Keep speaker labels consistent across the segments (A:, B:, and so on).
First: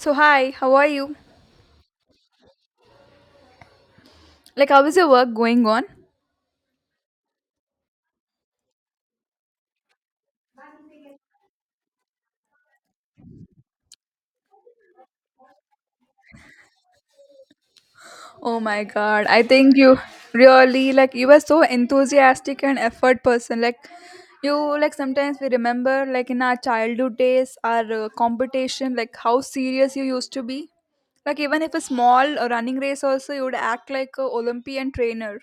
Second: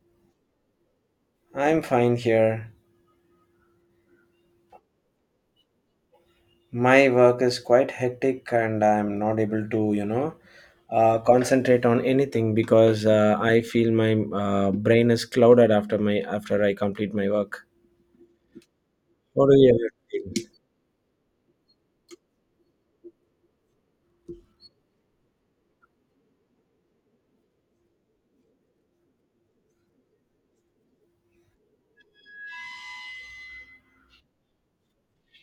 A: So, hi, how are you?
B: I'm fine here.
A: Like, how is your work going on?
B: My work is quite hectic and I'm not able to, concentrate on anything because I feel my brain is clouded after my after I complete my work.
A: Oh my god, I
B: What do
A: think
B: you
A: you
B: feel?
A: really like you were so enthusiastic and effort person. Like, you like sometimes we remember like in our childhood days, our competition, like how serious you used to be. Like, even if a small running race, also you would act like a Olympian trainer.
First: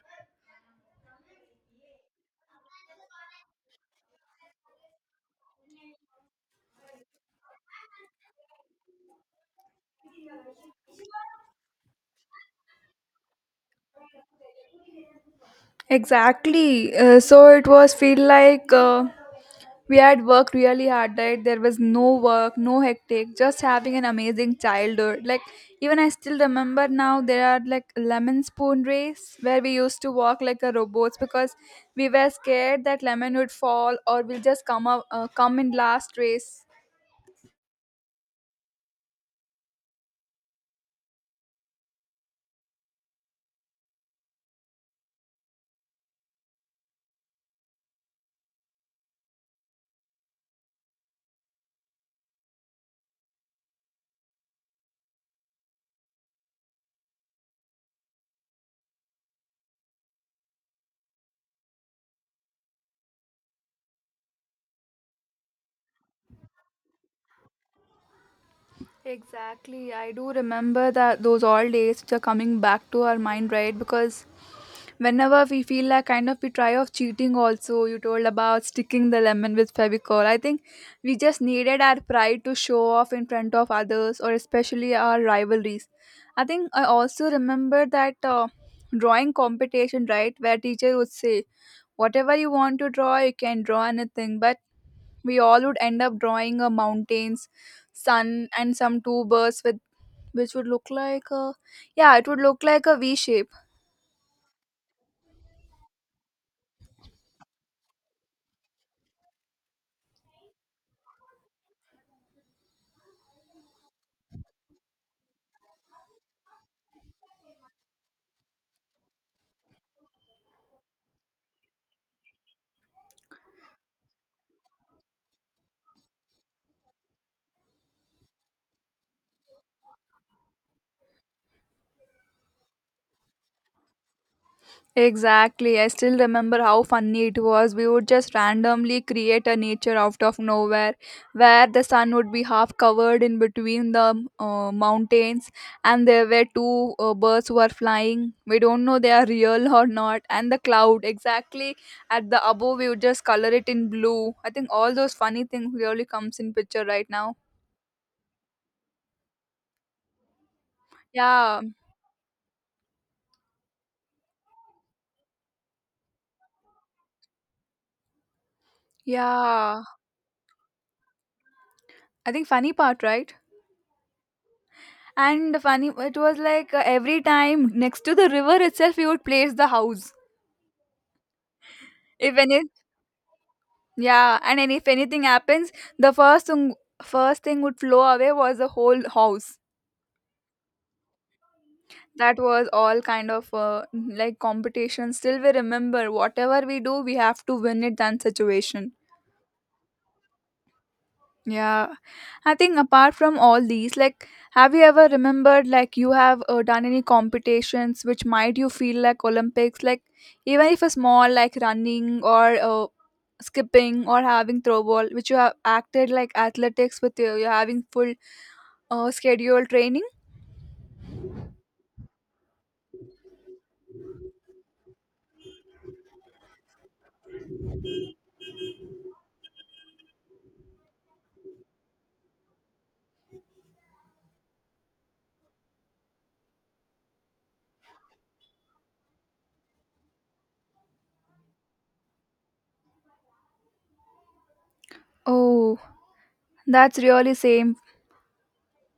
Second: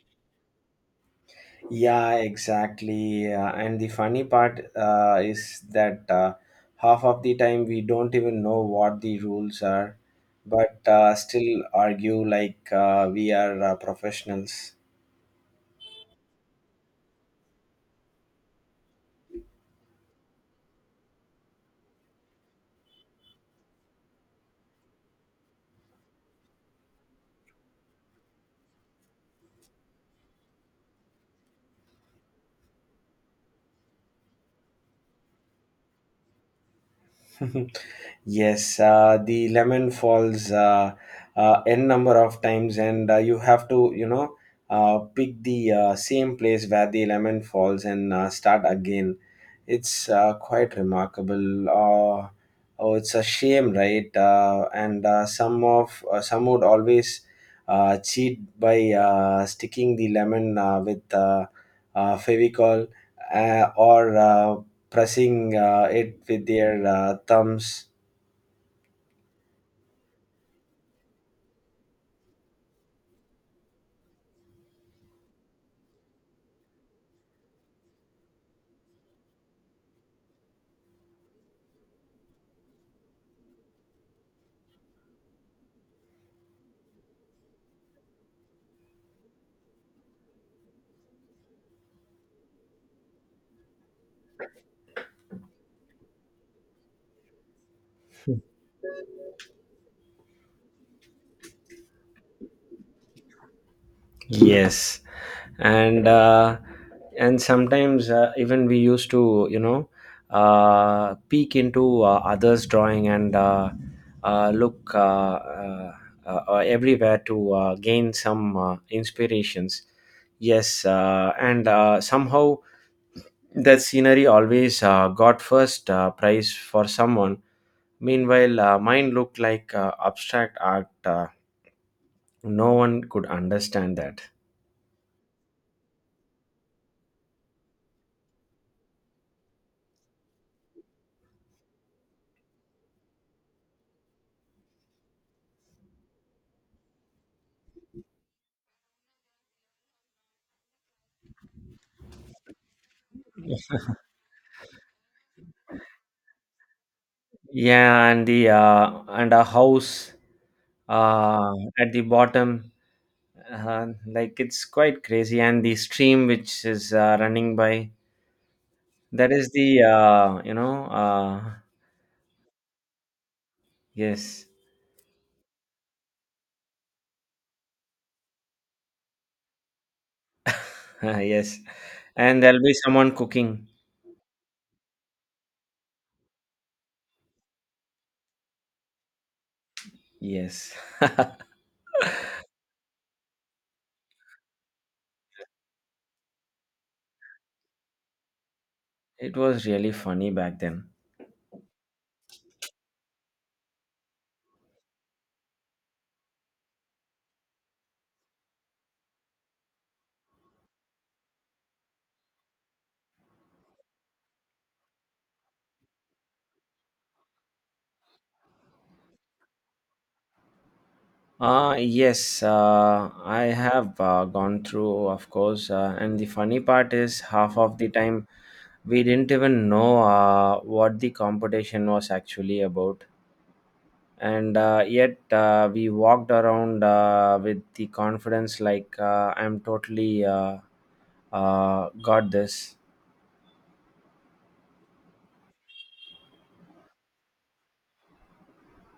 B: Yeah, exactly. And the funny part is that half of the time we don't even know what the rules are, but still argue like we are professionals.
A: Exactly. So it was feel like we had worked really hard, right? There was no work, no hectic, just having an amazing childhood. Like, even I still remember now there are like lemon spoon race where we used to walk like a robots because we were scared that lemon would fall or we'll just come up, come in last race.
B: Yes, the lemon falls n number of times, and you have to, pick the same place where the lemon falls and start again. It's quite remarkable. Oh, it's a shame, right? And some of some would always cheat by sticking the lemon with Fevicol, or pressing it with their thumbs.
A: Exactly. I do remember that those all days which are coming back to our mind, right? Because whenever we feel like kind of we try of cheating also, you told about sticking the lemon with Fevicol. I think we just needed our pride to show off in front of others or especially our rivalries. I think I also remember that drawing competition, right, where teacher would say, whatever you want to draw, you can draw anything. But we all would end up drawing a mountains, sun, and some two birds with which would look like a yeah, it would look like a V shape.
B: Yes, and and sometimes even we used to, peek into others' drawing and look everywhere to gain some inspirations. Yes, and somehow that scenery always got first prize for someone. Meanwhile, mine looked like abstract art. No one could understand that.
A: Exactly. I still remember how funny it was. We would just randomly create a nature out of nowhere where the sun would be half covered in between the mountains and there were two birds who are flying. We don't know they are real or not and the cloud exactly at the above we would just color it in blue. I think all those funny things really comes in picture right now.
B: Yeah, and a house uh,
A: Yeah.
B: at the bottom, like it's quite crazy. And the stream which is running by, that is the
A: Yeah.
B: you know
A: I think funny part, right?
B: yes.
A: And funny, it was like every time next to the river itself, we would place the house.
B: Yes,
A: If
B: and there'll
A: any,
B: be someone cooking.
A: yeah, and any, if anything happens, the first thing would flow away was the whole house.
B: Yes,
A: That was all kind of like competition. Still, we remember whatever we do, we have to win it. That situation.
B: it was really funny back then.
A: Yeah, I think apart from all these, like, have you ever remembered like you have done any competitions which might you feel like Olympics, like even if a small like running or skipping or having throwball, which you have acted like athletics with you, you're having full scheduled training.
B: Yes, I have gone through, of course. And the funny part is, half of the time, we didn't even know what the competition was actually about. And yet, we walked around with the confidence like, I'm totally got this.
A: Oh, that's really same.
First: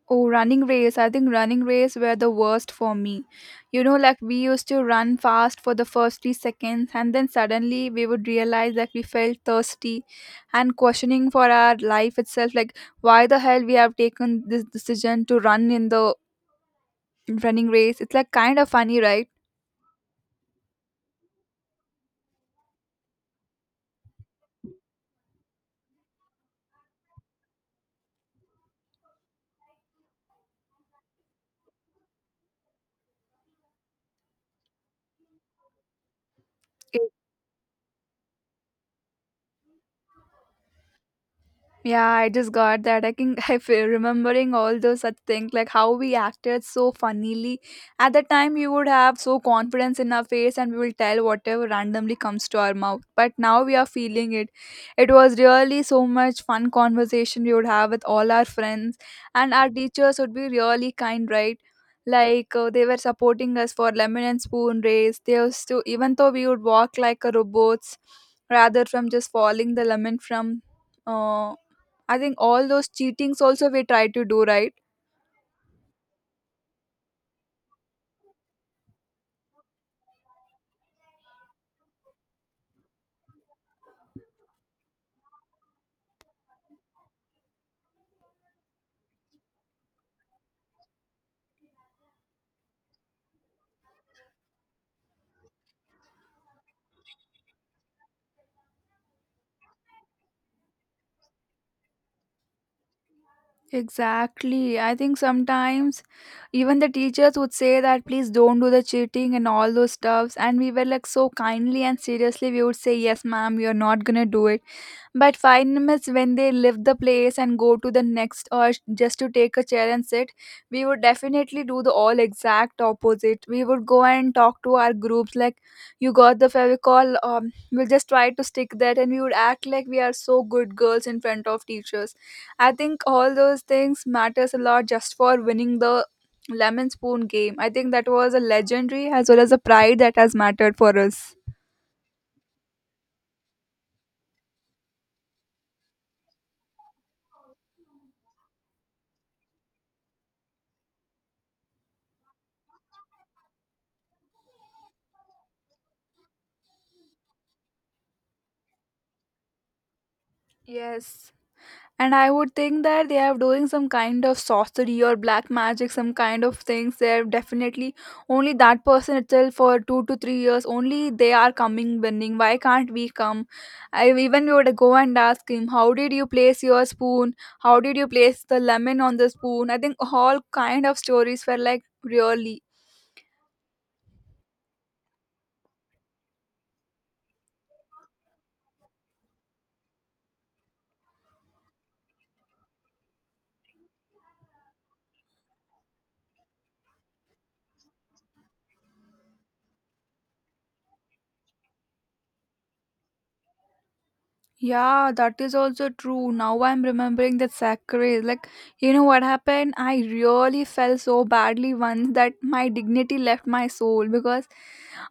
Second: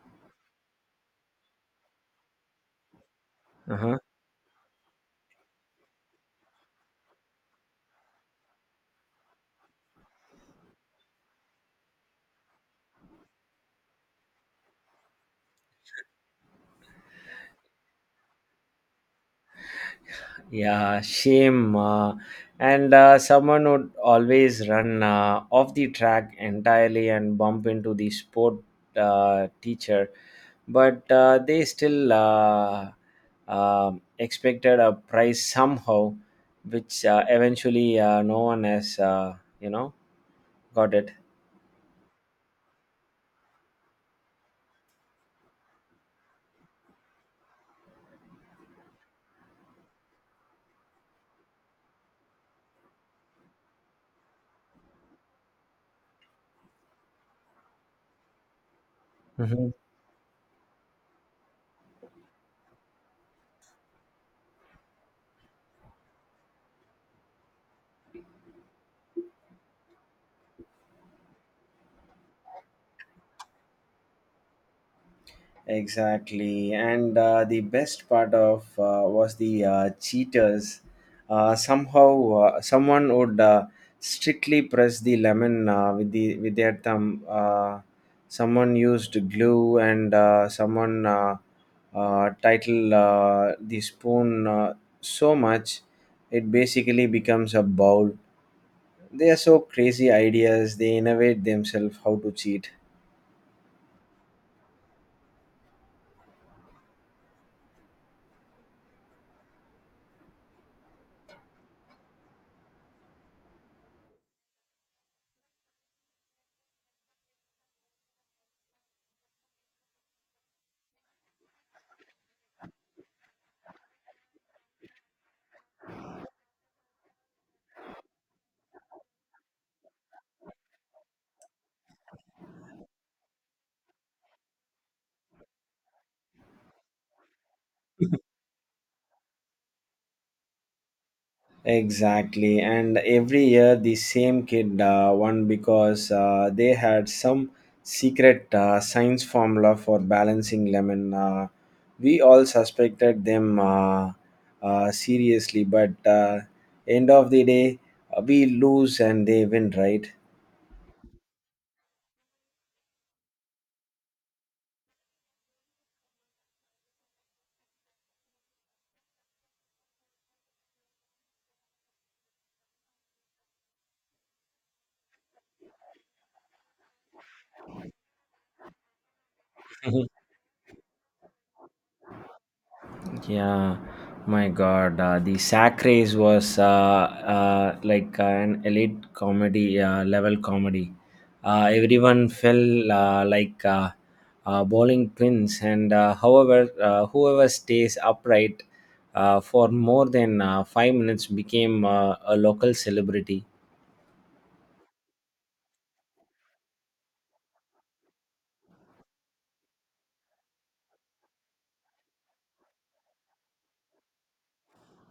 A: Oh, running race. I think running race were the worst for me. You know,
B: Uh-huh.
A: like we used to run fast for the first 3 seconds, and then suddenly we would realize that we felt thirsty and questioning for our life itself. Like, why the hell we have taken this decision to run in the running race? It's like kind of funny, right?
B: Yeah, shame. And someone would always run off the track entirely and bump into the sport teacher, but they still expected a prize somehow, which eventually no one has, you know, got it.
A: Yeah, I just got that. I can I feel remembering all those such things like how we acted so funnily. At the time, we would have so confidence in our face and we will tell whatever randomly comes to our mouth. But now we are feeling it. It was really so much fun conversation we would have with all our friends and our
B: Mhm.
A: teachers would be really kind, right? Like they were supporting us for lemon and spoon race. They used to even though we would walk like a robots rather from just falling the lemon from. Uh, I think all those cheatings also we try to do, right?
B: Exactly, and the best part of was the cheaters. Somehow, someone would strictly press the lemon with their thumb. Someone used glue, and someone title the spoon so much it basically becomes a bowl. They are so crazy ideas. They innovate themselves how to cheat.
A: Exactly. I think sometimes even the teachers would say that please don't do the cheating and all those stuffs. And we were like so kindly and seriously, we would say, "Yes, madam, we you're not gonna do it." But 5 minutes when they leave the place and go to the next or just to take a chair and sit, we would definitely do the all exact opposite. We would go and talk to our groups like, you got the Fevicol, we'll just try to stick that and we would act like we are so good girls in front of teachers. I think all those things matters a lot just for winning the lemon spoon game. I think that was a legendary as well as a pride that has mattered for us.
B: Exactly, and every year the same kid won because they had some secret science formula for balancing lemon. We all suspected them seriously, but end of the day, we lose and they win, right?
A: Yes. And I would think that they are doing some kind of sorcery or black magic some kind of things. They're definitely only that person itself for 2 to 3 years only they are coming winning. Why can't we come? I even we would go and ask him, how did you place your spoon, how did you place the lemon on the spoon? I think all kind of stories were like really.
B: Yeah, my God, the sack race was like an elite comedy level comedy. Everyone fell like bowling pins, and however, whoever stays upright for more than 5 minutes became a local celebrity.
A: Yeah, that is also true. Now I'm remembering that sacrilege. Like, you know what happened? I really felt so badly once that my dignity left my soul because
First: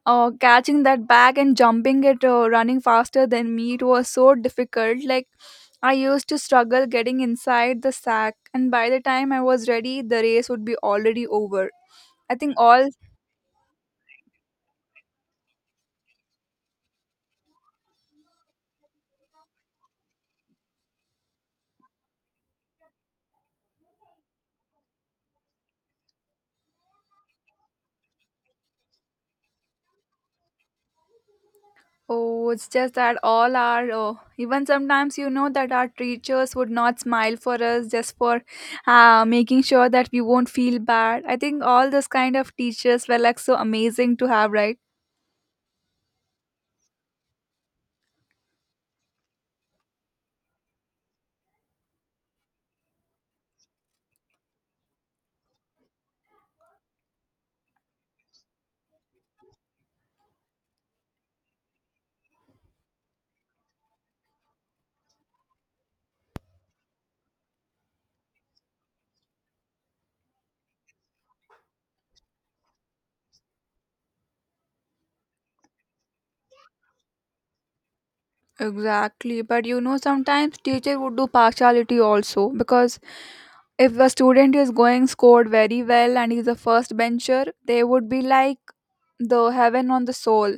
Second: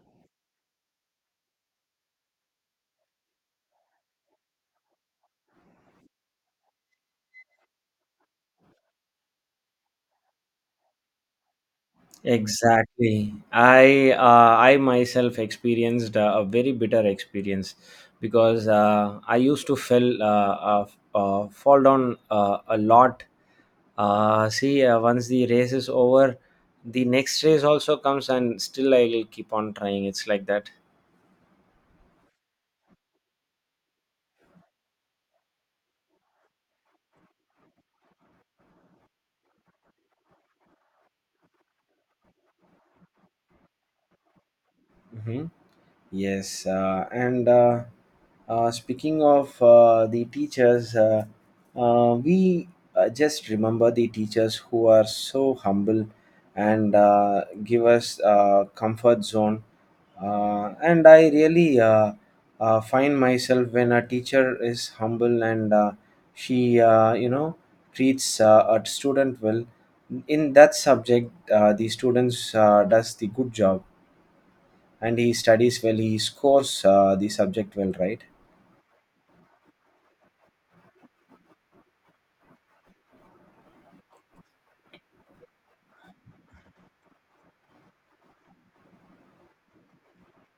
A: catching that bag and jumping it, running faster than me, it was so difficult. Like, I used to struggle getting inside the sack, and by the time I was ready, the race would be already over. I think all.
B: Exactly. I myself experienced a very bitter experience because I used to fell fall down a lot. See, once the race is over, the next race also comes, and still I will keep on trying. It's like that.
A: Oh, it's just that all our, oh, even sometimes you know that our teachers would not smile for us just for making sure that we won't feel bad. I think all this kind of teachers were like so amazing to have, right?
B: Mhm. Yes, and speaking of the teachers, we just remember the teachers who are so humble and give us comfort zone. And I really find myself when a teacher is humble and she, treats a student well. In that subject, the students does the good job, and he studies well, he scores the subject well, right?
A: Exactly, but you know sometimes teacher would do partiality also because if a student is going scored very well and he's a first bencher, they would be like the heaven on the soul.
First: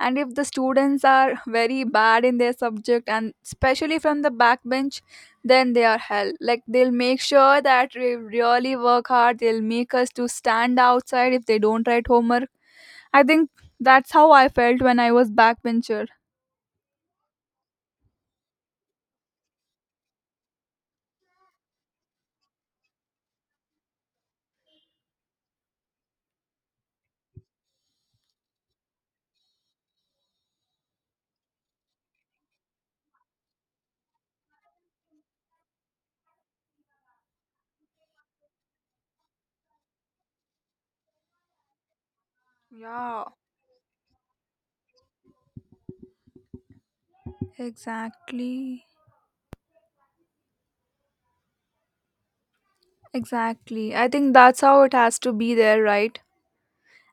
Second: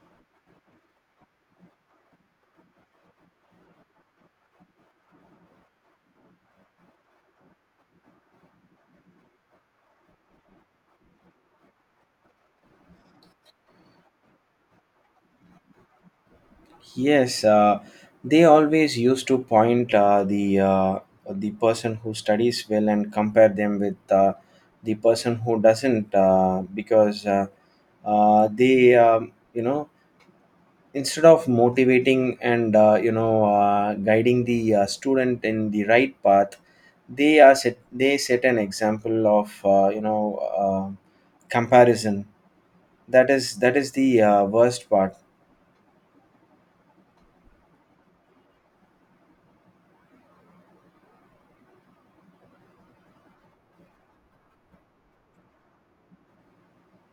A: And if the students are very bad in their subject and especially from the backbench then they are hell, like they'll make sure that we really work hard, they'll make us to stand outside if they don't write homework. I think that's how I felt when I was backbencher.
B: Yes, they always used to point the person who studies well and compare them with the person who doesn't, because they, instead of motivating and, guiding the student in the right path, they set an example of uh, comparison.
A: Yeah.
B: That is the worst part.
A: Exactly. Exactly. I think that's how it has to be there, right?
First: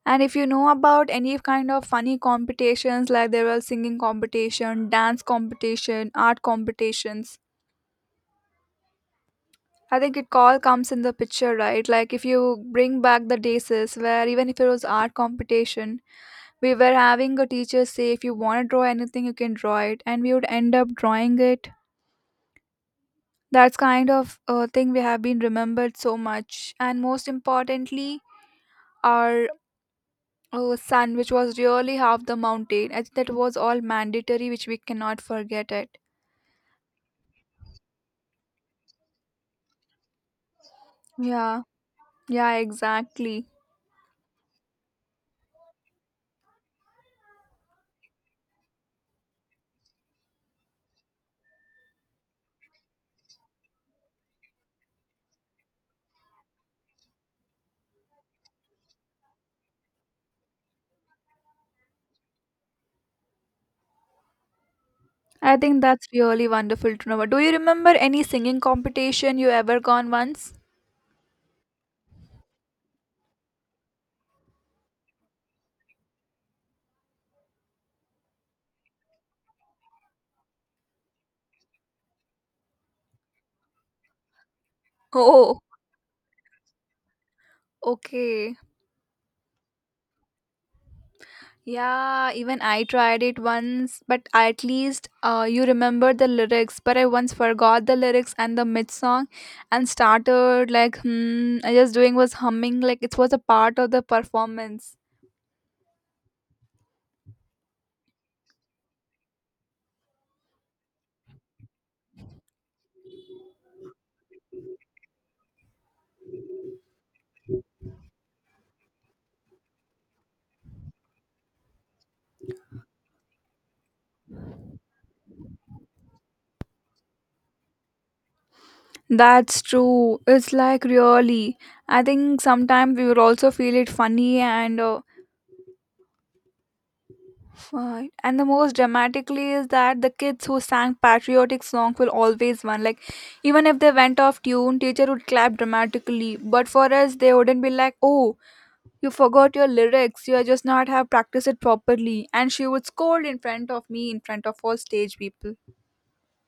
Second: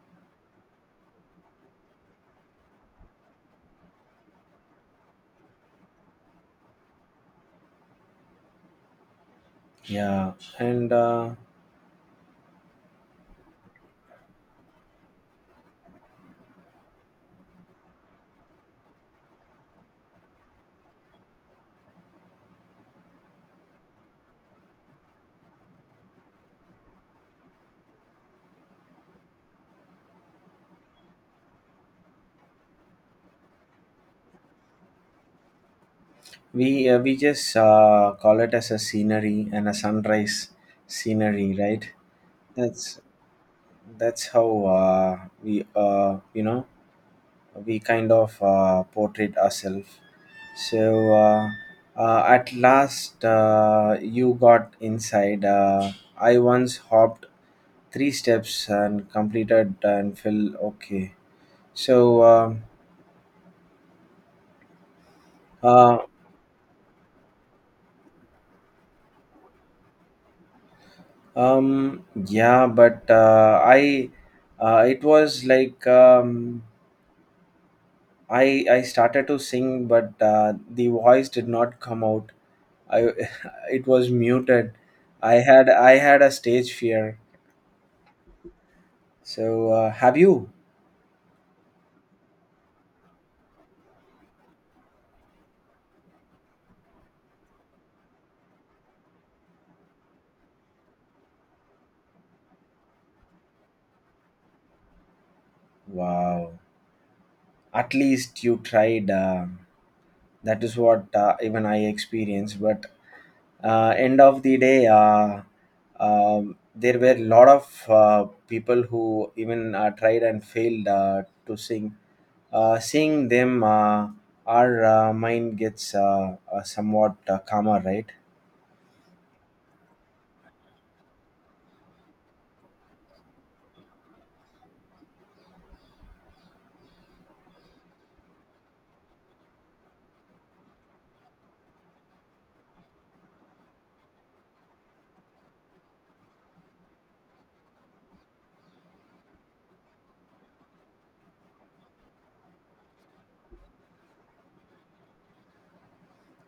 A: And if you know about any kind of funny competitions, like there were singing competition, dance competition, art competitions, I think it
B: Yeah,
A: all
B: and
A: comes in the
B: uh,
A: picture, right? Like if you bring back the days is where even if it was art competition, we were having a teacher say, if you want to draw anything, you can draw it, and we would end up drawing it. That's kind of a thing we have been remembered so much, and most importantly, our sun, which was really half the mountain. I think that was all mandatory, which we cannot forget it.
B: we uh, we just call it as a scenery and a sunrise scenery,
A: Yeah,
B: right?
A: yeah,
B: that's
A: exactly.
B: that's how we you know we kind of portrait ourselves. So at last you got inside, I once hopped three steps and completed and fell. Okay. so um,
A: I think
B: uh,
A: that's really wonderful to know. Do you remember any singing competition you ever gone once?
B: Yeah, but I it was like I started to sing, but the voice did not come out. I It was muted. I
A: Oh,
B: had I had a stage fear.
A: okay.
B: So have you?
A: Yeah, even I tried it once, but at least you remember the lyrics. But I once forgot the lyrics and the mid song and started like, hmm, I just doing was humming like it was a part of the performance.
B: Wow. At least you tried. That is what even I experienced. But end of the day, there were a lot of people who even tried and failed to sing. Seeing them, our mind gets somewhat calmer, right?
A: That's true. It's like really. I think sometimes we will also feel it funny, and right. And the most dramatically is that the kids who sang patriotic songs will always win. Like even if they went off tune, teacher would clap dramatically. But for us they wouldn't be like, "Oh, you forgot your lyrics, you are just not have practiced it properly," and she would scold in front of me, in front of all stage people.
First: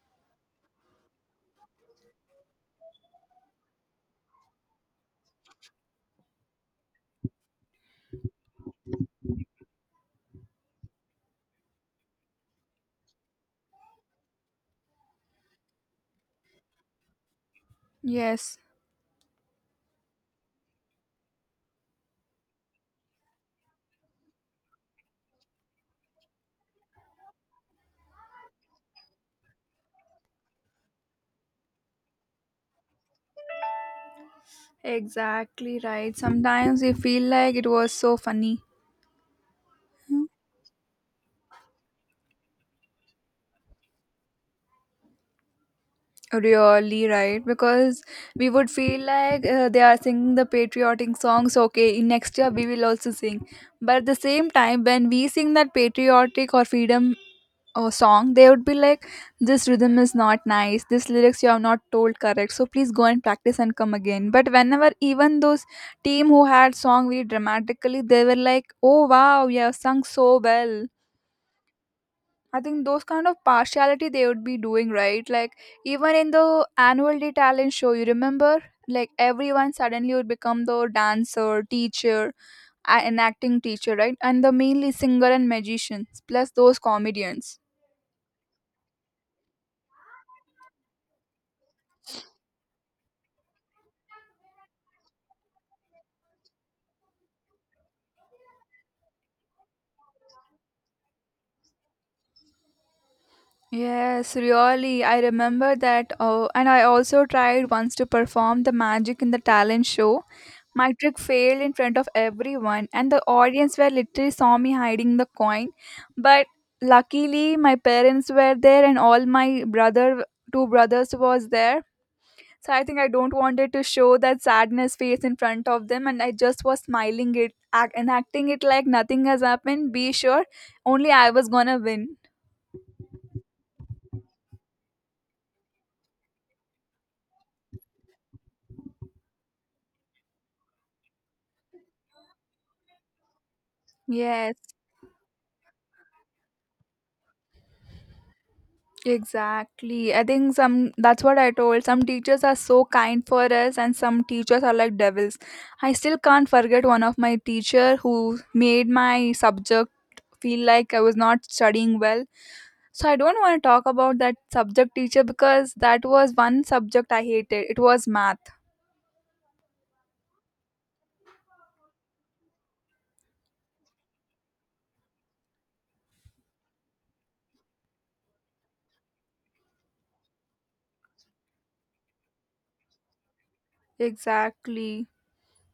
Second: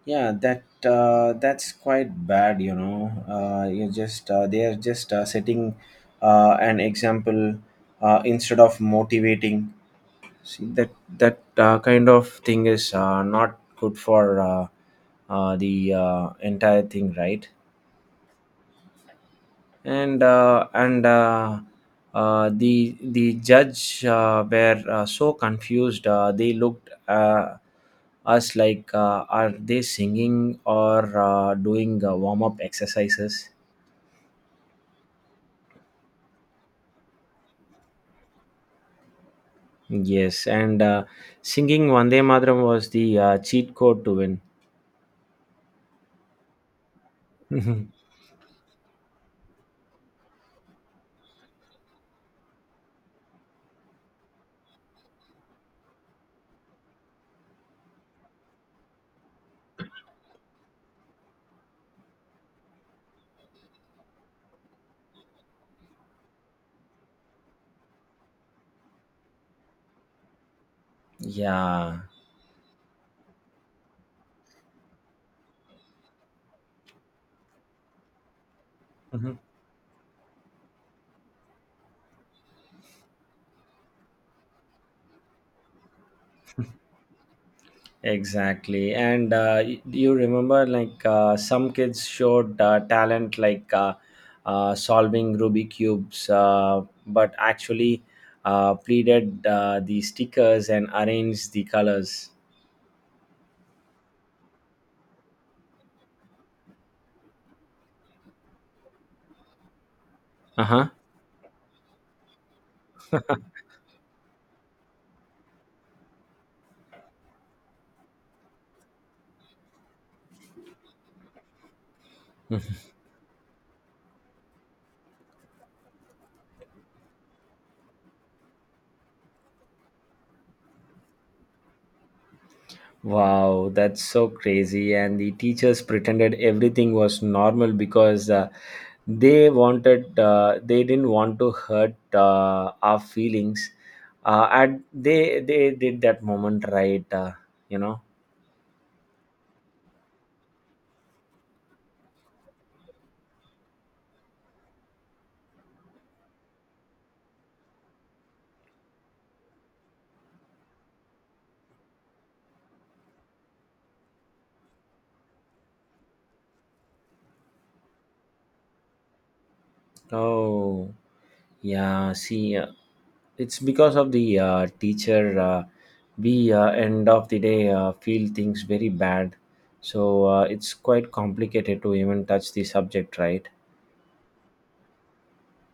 B: Yeah, that that's quite bad. You just they are just setting an example, instead of motivating. See that kind of thing is not good for the entire thing, right?
A: Yes.
B: And the judge were so confused. They looked us like, are they singing or doing warm up exercises?
A: Exactly right. Sometimes you feel like it was so funny.
B: Yes, and singing Vande Mataram was the cheat code to win.
A: Really right, because we would feel like they are singing the patriotic songs. Okay, in next year we will also sing. But at the same time, when we sing that patriotic or freedom song, they would be like, "This rhythm is not nice. This lyrics you have not told correct. So please go and practice and come again." But whenever even those team who had song very dramatically, they were like, "Oh wow, you have sung so well."
B: Yeah.
A: I think those kind of partiality they would be doing, right? Like even in the annual day talent show, you remember, like everyone suddenly would become the dancer, teacher, an acting teacher, right? And the mainly singer and magicians, plus those comedians.
B: Exactly. And do you remember like some kids showed talent like solving Ruby cubes, but actually pleated the stickers and arranged the colors.
A: Yes, really. I remember that. Oh, and I also tried once to perform the magic in the talent show.
B: Uh huh.
A: My trick failed in front of everyone, and the audience were literally saw me hiding the coin. But luckily, my parents were there, and all my brother, two brothers, was there. So I think I don't wanted to show that sadness face in front of them, and I just was smiling it act, and acting it like nothing has happened. Be sure, only I was gonna win.
B: Wow, that's so crazy. And the teachers pretended everything was normal because they didn't want to hurt our feelings. Uh,
A: Yes,
B: and they, they did that moment right, you know.
A: exactly. I think some that's what I told. Some teachers are so kind for us and some teachers are like devils. I still can't forget one of my teacher who made my subject feel like I was not studying well. So I don't want to talk about that subject teacher because that was one subject I hated. It was math.
B: Oh, yeah. See, it's because of the teacher, we end of the day feel things very bad. So it's quite complicated to even touch the subject, right?
A: Exactly.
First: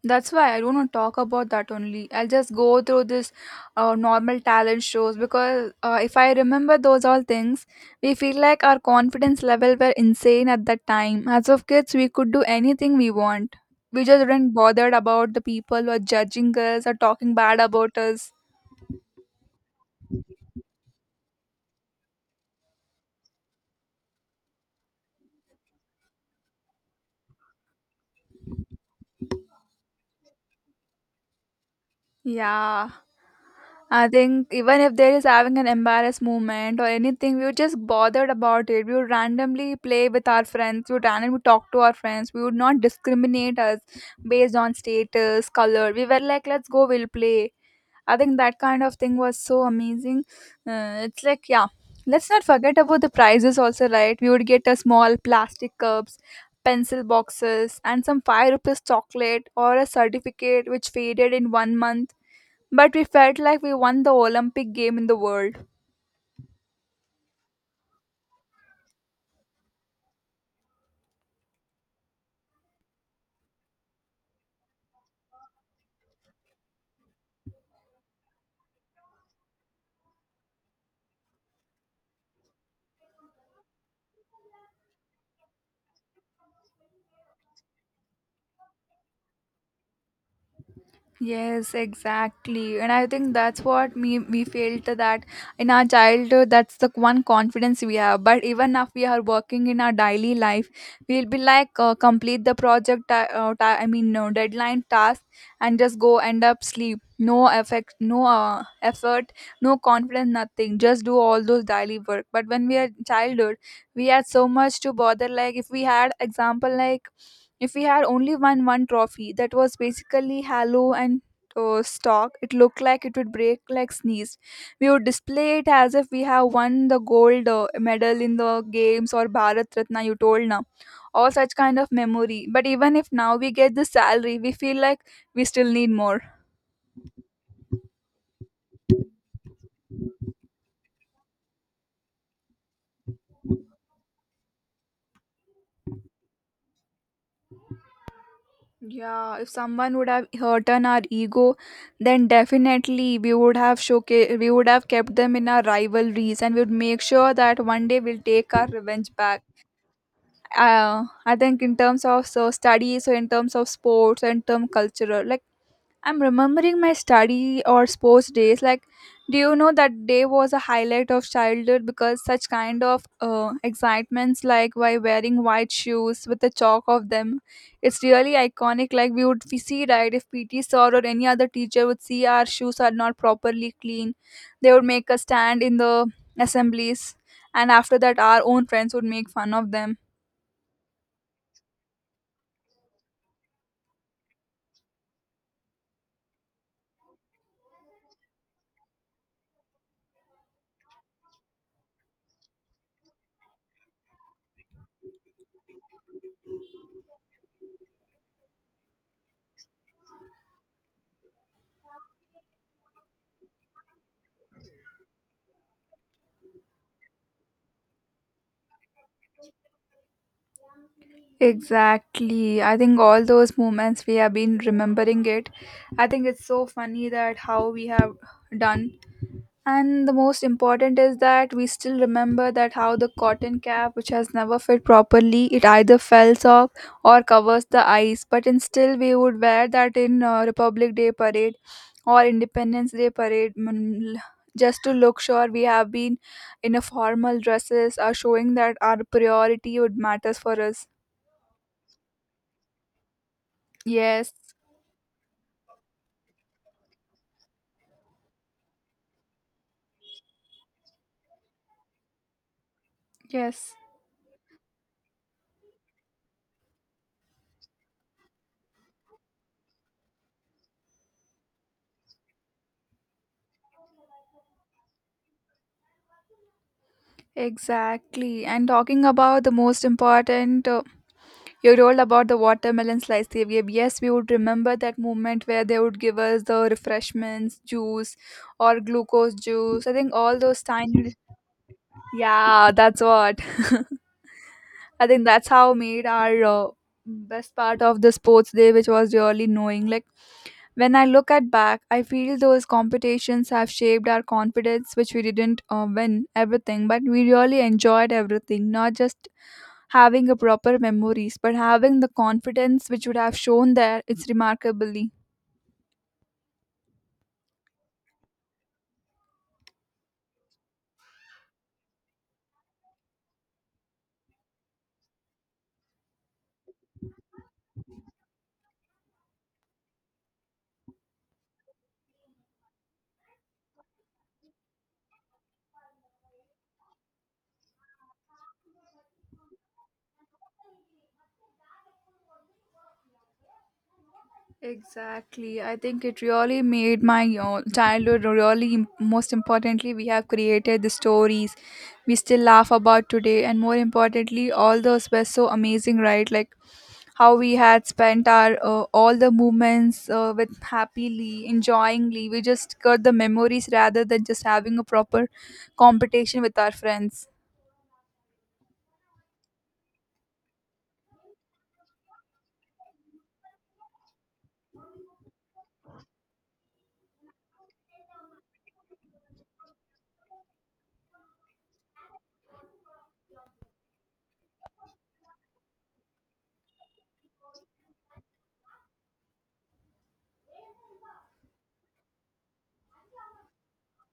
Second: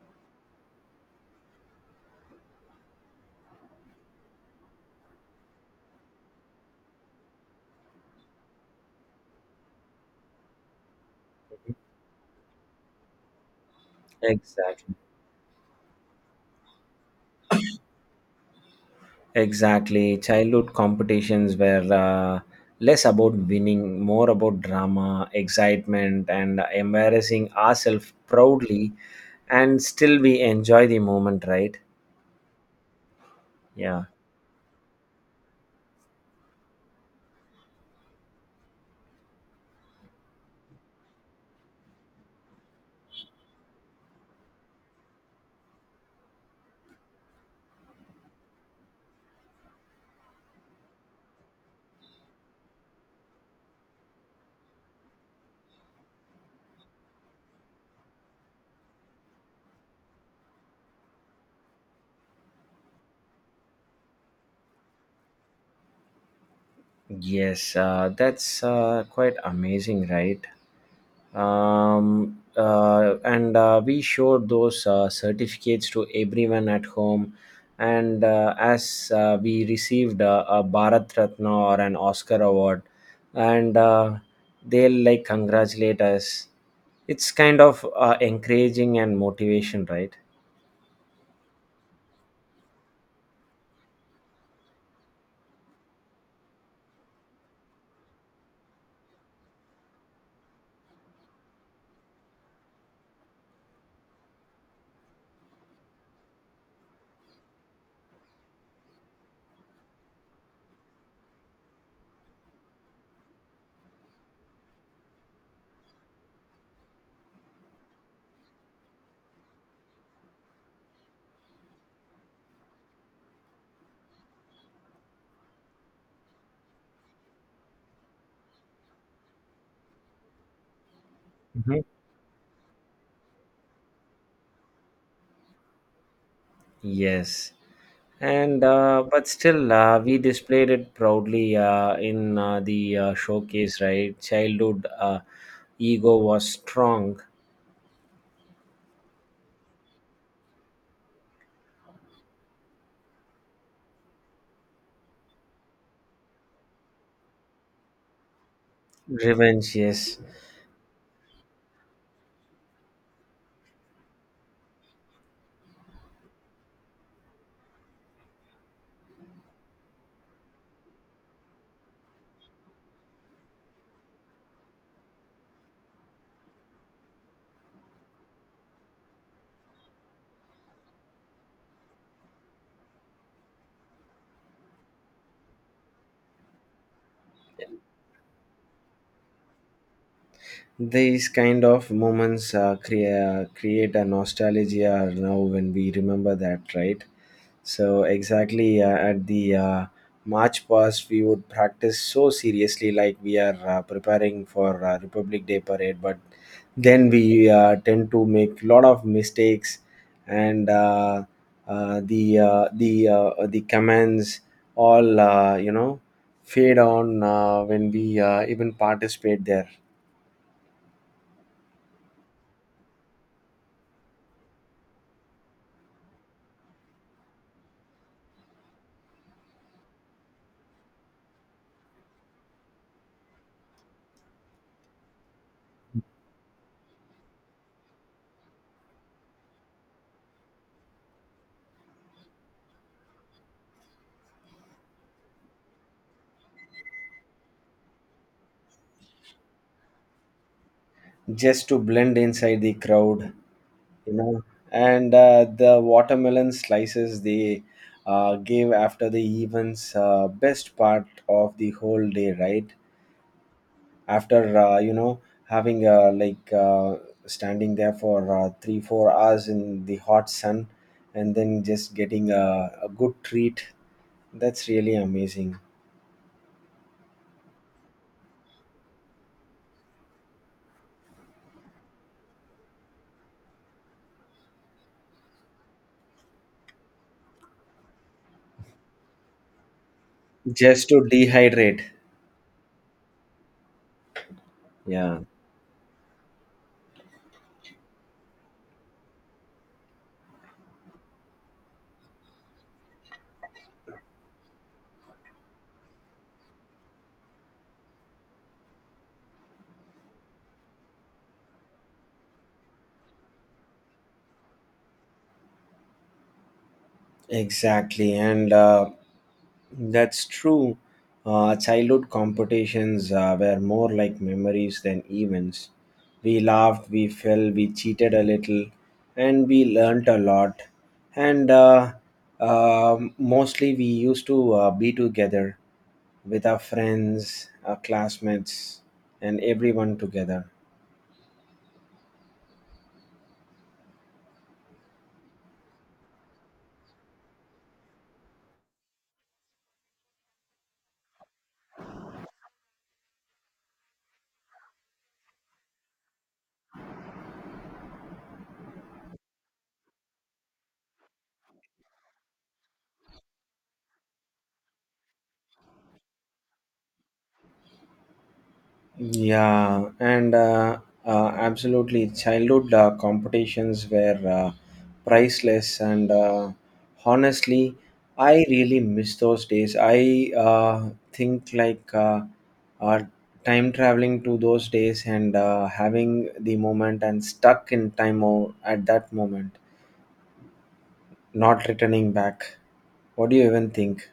A: That's why I don't want to talk about that only. I'll just go through this normal talent shows because if I remember those all things, we feel like our confidence level were insane at that time. As of kids, we could do anything we want. We just weren't bothered
B: Exactly.
A: about the people who are judging us or talking bad about us.
B: Exactly. Childhood competitions were less about winning, more about drama, excitement, and embarrassing ourselves proudly. And still, we enjoy the moment, right?
A: Yeah.
B: Yeah.
A: I think even if there is having an embarrassed moment or anything, we would just bothered about it. We would randomly play with our friends. We would randomly talk to our friends. We would not discriminate us based on status, color. We were like, let's go, we'll play. I think that kind of thing was so amazing. It's like, yeah, let's not forget about the prizes also, right? We would get a small plastic cups, pencil boxes, and some five rupees chocolate or a certificate which faded in 1 month but we felt like we won the Olympic game in the world.
B: Yes. That's quite amazing, right? And We showed those certificates to everyone at home, and as we received a bharat ratna or an oscar award, and they'll like congratulate us. It's kind of encouraging and motivation, right?
A: Yes, exactly. And I think that's what me we felt that in our childhood that's the one confidence we have. But even if we are working in our daily life, we'll be like complete the project I mean no deadline task and just go end up sleep. No effect, no effort, no confidence, nothing. Just do all those daily work. But when we are childhood, we had so much to bother. Like if we had example like if we had only won one trophy that was basically hollow and stock, it looked like it would break like sneeze. We would display it as if we have won the gold medal in the games or Bharat Ratna, you told now. All such kind
B: Mhm.
A: of memory. But even if now we get the salary, we feel like we still need more.
B: Yes. And but still, we displayed it proudly in the showcase, right? Childhood ego was strong.
A: Yeah, if someone would have hurt on our ego, then definitely we would have showcase we would have kept them in our rivalries and we would make sure that one day we'll take our revenge back.
B: Revenge, yes.
A: I think in terms of so study, so in terms of sports and term cultural, like I'm remembering my study or sports days. Like, do you know that day was a highlight of childhood because such kind of excitements, like by wearing white shoes with the chalk of them, it's really iconic. Like we would we see right if PT sir or any other teacher would see our shoes are not properly clean, they would make a stand in the assemblies, and after that our own friends would make fun of them.
B: These kind of moments create a nostalgia now when we remember that, right? So exactly at the March past, we would practice so seriously, like we are preparing for Republic Day parade, but then we tend to make a lot of mistakes, and the commands all fade on when we even participate there,
A: Exactly. I think all those moments we have been remembering it. I think it's so funny that how we have done. And the most important is that we still remember that how the cotton cap, which has never fit properly, it either falls off or covers the eyes. But in still, we would wear that in Republic Day parade or Independence Day parade, just to look sure we have been in a formal dresses, are showing that our priority would matters for us.
B: just to blend inside the crowd. you
A: Yes,
B: know and the watermelon slices they gave after the events, best part of the whole day, right?
A: yes,
B: After having like standing there for 3 or 4 hours in the hot sun and then just getting a good treat, that's really amazing.
A: exactly. And talking about the most important, you told about the watermelon slice they gave. Yes, we would remember that moment where they would give us the refreshments, juice, or glucose juice. I think all those
B: Just to
A: tiny.
B: dehydrate.
A: Yeah, that's what. I
B: Yeah.
A: think that's how made our best part of the sports day, which was really knowing. Like when I look at back, I feel those competitions have shaped our confidence, which we didn't win everything, but we really enjoyed everything. Not just having a proper memories, but having the confidence which would have shown there. It's remarkably.
B: Exactly, and that's true. Childhood competitions were more like memories than events. We laughed, we fell, we cheated a little, and we learnt a lot. And mostly we used to be together with our friends, our classmates, and everyone together.
A: Exactly. I think it really made my childhood really most importantly we have created the stories we still laugh about today and more importantly all those were so amazing right like how we had spent our all the moments with happily enjoyingly we just got the memories rather than just having a proper competition with our friends.
B: Yeah, and absolutely. Childhood competitions were priceless, and honestly, I really miss those days. I think like uh, time traveling to those days and having the moment and stuck in time at that moment, not returning back. What do you even think?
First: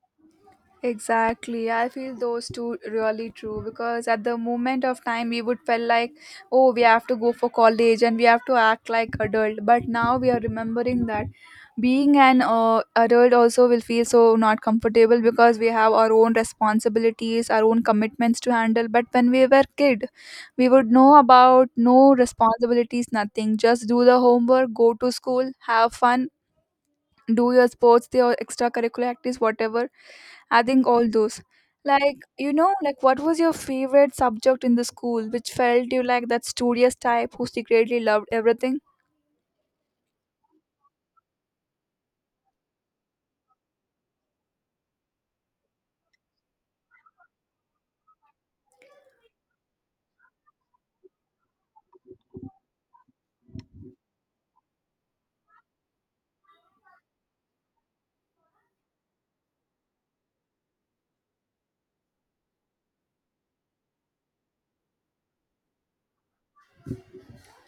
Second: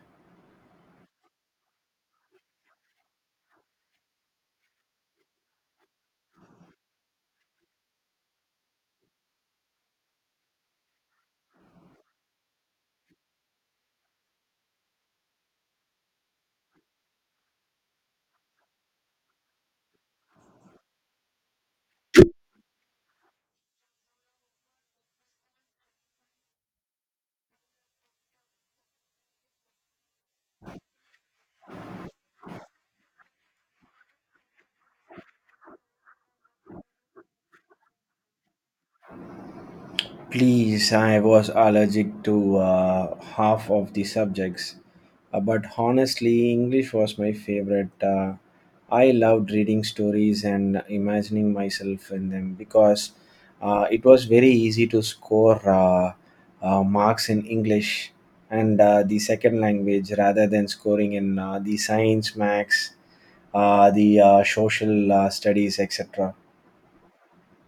A: Exactly. I feel those two really true because at the moment of time we would feel like, oh, we have to go for college and we have to act like adult. But now we are remembering that being an adult also will feel so not comfortable because we have our own responsibilities, our own commitments to handle. But when we were kid, we would know about no responsibilities, nothing. Just do the homework, go to school, have fun, do your sports, your extracurricular activities, whatever I think all those. Like, you know, like what was your favorite subject in the school which felt you like that studious type who secretly loved everything?
B: Please, I was allergic to half of the subjects. But honestly, English was my favorite. I loved reading stories and imagining myself in them because it was very easy to score marks in English and the second language rather than scoring in the science, max, the social studies, etc.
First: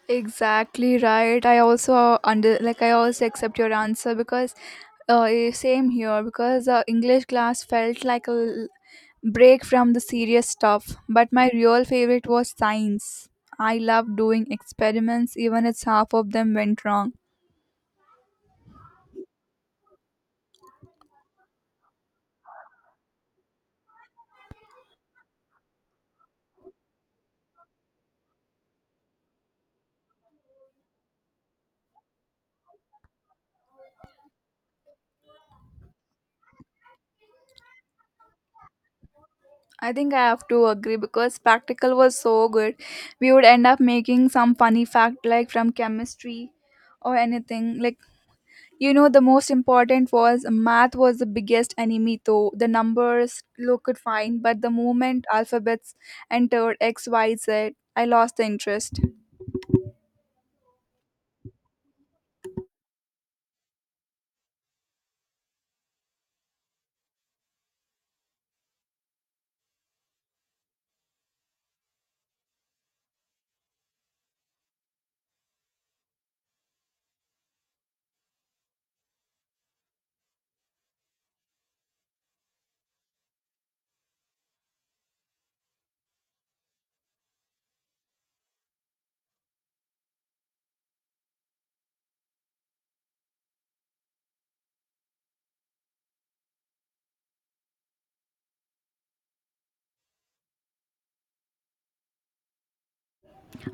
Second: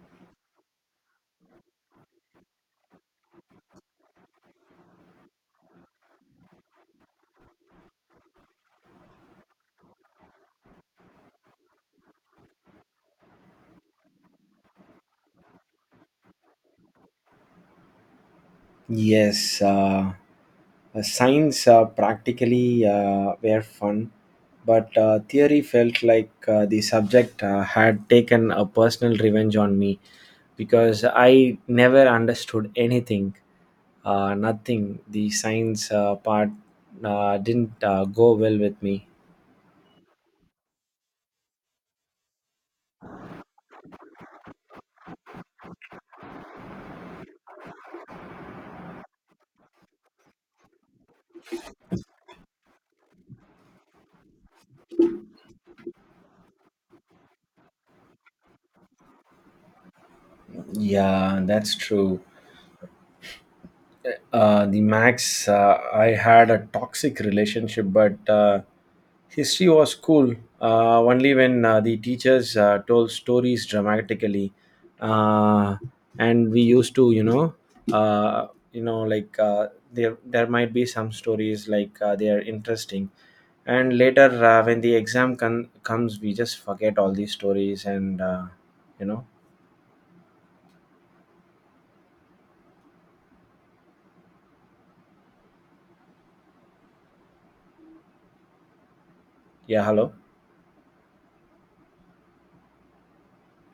A: Exactly right. I also under like I also accept your answer because same here because English class felt like a break from the serious stuff. But my real favorite was science. I loved doing experiments even if half of them went wrong.
B: Yes. Science practically were fun, but theory felt like the subject had taken a personal revenge on me because I never understood anything, nothing. The science part didn't go well with me.
A: I think I have to agree because practical was so good. We would end up making some funny fact like from chemistry or anything. Like you know the most important was math was the biggest enemy though. The numbers look could find, but the moment alphabets entered X, Y, Z, I lost the interest.
B: Yeah, that's true. The max, I had a toxic relationship, but history was cool only when the teachers told stories dramatically. uh, and we used to, uh, like there might be some stories, like they are interesting. And later when the comes, we just forget all these stories. And you know, yeah, hello.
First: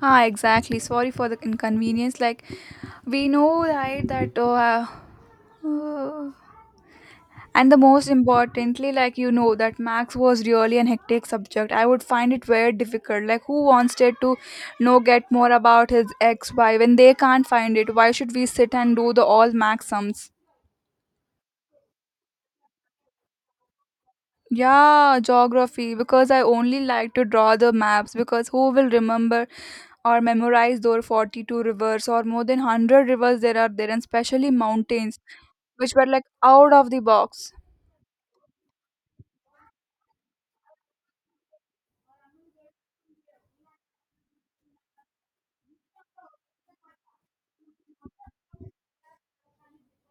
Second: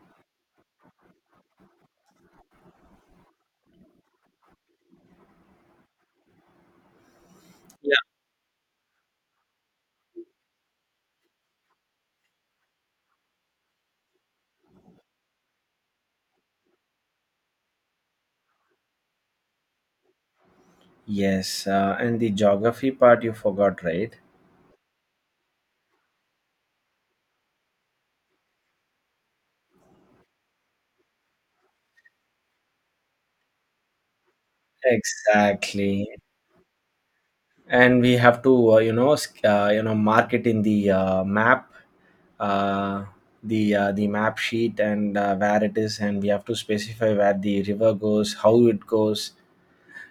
A: Ah, exactly. Sorry for the inconvenience. Like we know right that uh, and the
B: Yeah.
A: most importantly, like you know, that Max was really an hectic subject. I would find it very difficult. Like, who wants it to know get more about his ex? Why, when they can't find it, why should we sit and do the all Max sums?
B: Yes, and the geography part you forgot, right?
A: Yeah, geography because I only like to draw the maps because who will remember or memorize those 42 rivers or more than 100 rivers there are there and especially mountains which
B: Exactly.
A: were like out of the box.
B: And we have to, mark it in the map, uh, the map sheet, and where it is, and we have to specify where the river goes, how it goes.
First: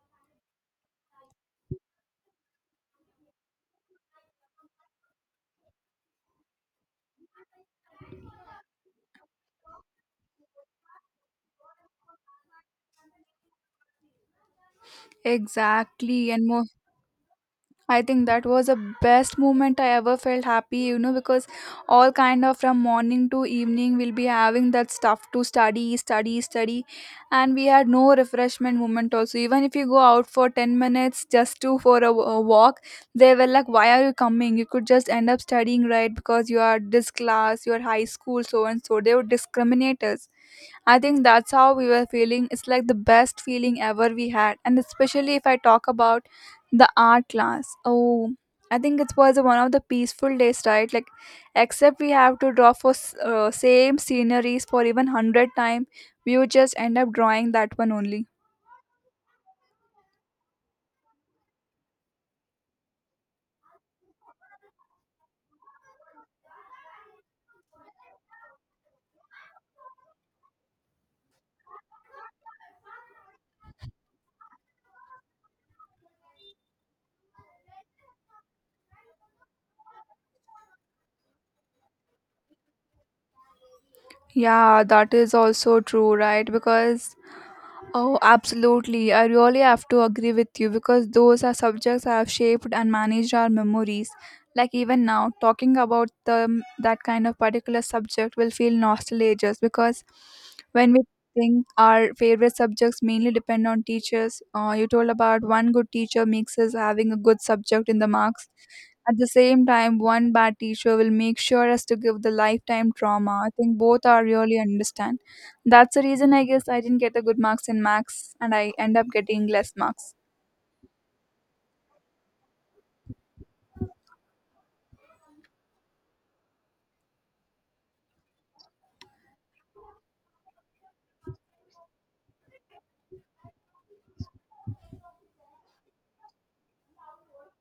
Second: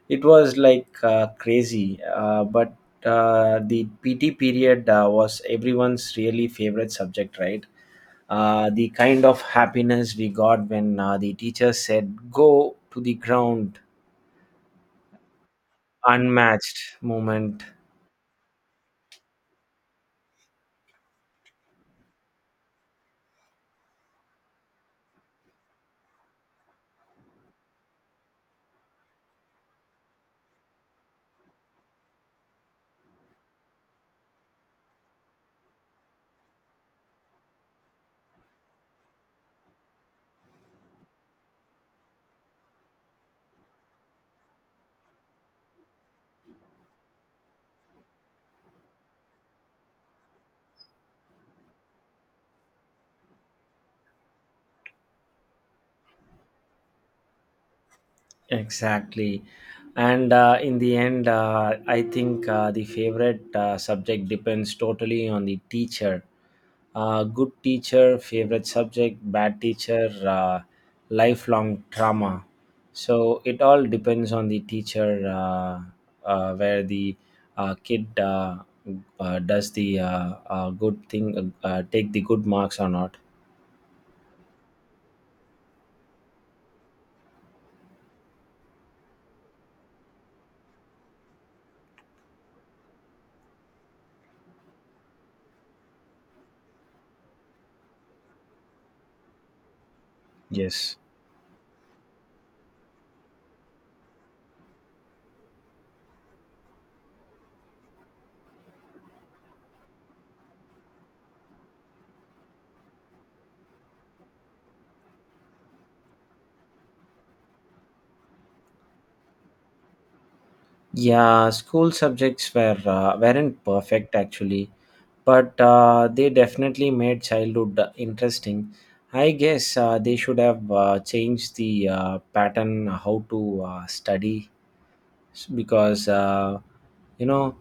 B: It was like crazy, but the PT period was everyone's really favorite subject, right? The kind of happiness we got when the teacher said, "Go to the ground,"
A: Exactly, and more
B: unmatched moment.
A: I think that was the best moment I ever felt happy, you know, because all kind of from morning to evening we'll be having that stuff to study, study, study, and we had no refreshment moment also. Even if you go out for 10 minutes just to for a walk, they were like, "Why are you coming? You could just end up studying, right? Because you are this class, your high school, so and so." They would discriminate us I think that's how we were feeling. It's like the best feeling ever we had. And especially if I talk about the art class. Oh, I think it was one of the peaceful days, right? Like, except we have to draw for same sceneries for even 100 time. We would just end up drawing that one only.
B: Exactly. And in the end, I think the favorite subject depends totally on the teacher. Good teacher, favorite subject, bad teacher, lifelong trauma. So it all depends on the teacher, where the kid does the good thing, take the good marks or not.
A: Yeah, that is also true, right? Because oh, absolutely. I really have to agree with you because those are subjects that have shaped and managed our memories. Like even now, talking about the that kind of particular subject will feel nostalgic because when
B: Yes.
A: we think our favorite subjects mainly depend on teachers. You told about one good teacher makes us having a good subject in the marks at the same time, one bad teacher will make sure us to give the lifetime trauma. I think both are really understand. That's the reason I guess I didn't get the good marks in max and I end up getting less marks.
B: Yeah, school subjects weren't perfect, actually. But they definitely made childhood interesting. I guess they should have changed the pattern how to study, because you know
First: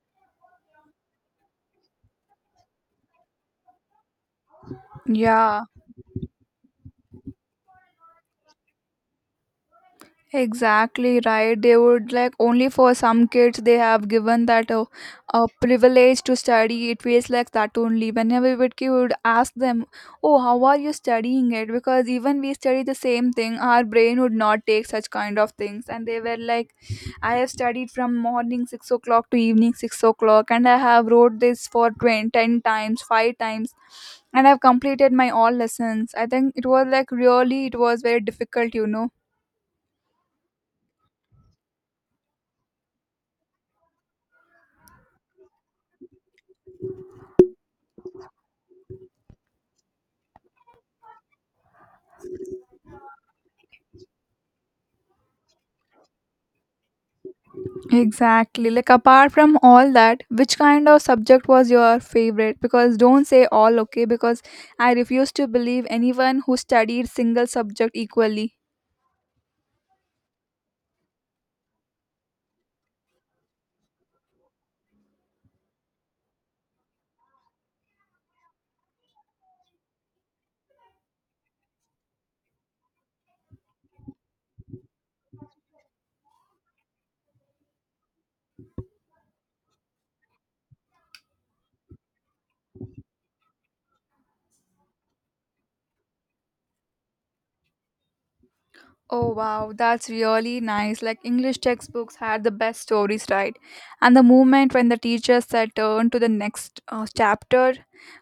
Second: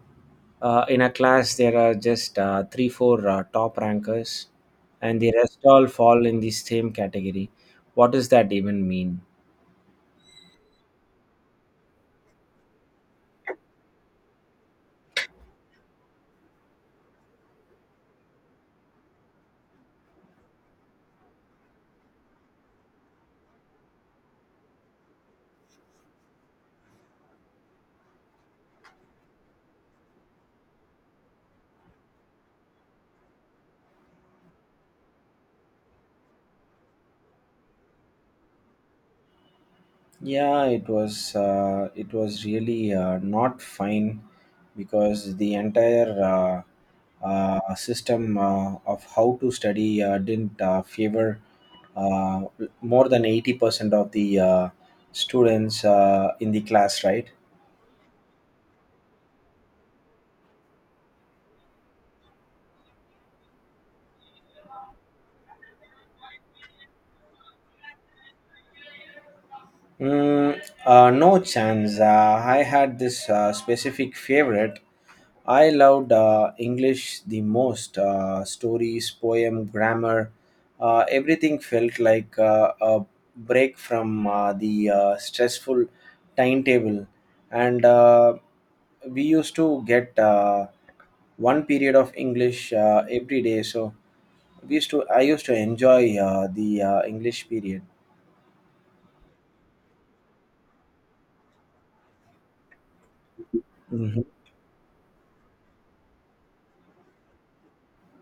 B: in a class there are just three four top rankers, and the rest
A: Yeah.
B: all fall in the same category. What does that even mean?
A: Exactly right. They would like only for some kids they have given that a privilege to study. It feels like that only. Whenever we would ask them, "Oh, how are you studying it?" Because even we study the same thing, our brain would not take such kind of things. And they were like, "I have studied from morning 6 o'clock to evening 6 o'clock, and I have wrote this for 20, 10 times, five times." And I've completed my all lessons. I think it was like really, it was very difficult, you know.
B: Yeah, it was really not fine, because the entire system of how to study didn't favor uh, more than 80% of the students in the class, right?
A: Exactly. Like apart from all that, which kind of subject was your favorite? Because don't say all okay because I refuse to believe anyone who studied single subject equally.
B: Mm, no chance. I had this specific favorite. I loved English the most. Stories, poem, grammar, everything felt like a break from the stressful timetable. And we used to get one period of English every day. So we used to. I used to enjoy the English period.
A: Oh wow, that's really nice. Like English textbooks had the best stories, right? And
B: Hmm.
A: the moment when the teacher said turn to the next chapter,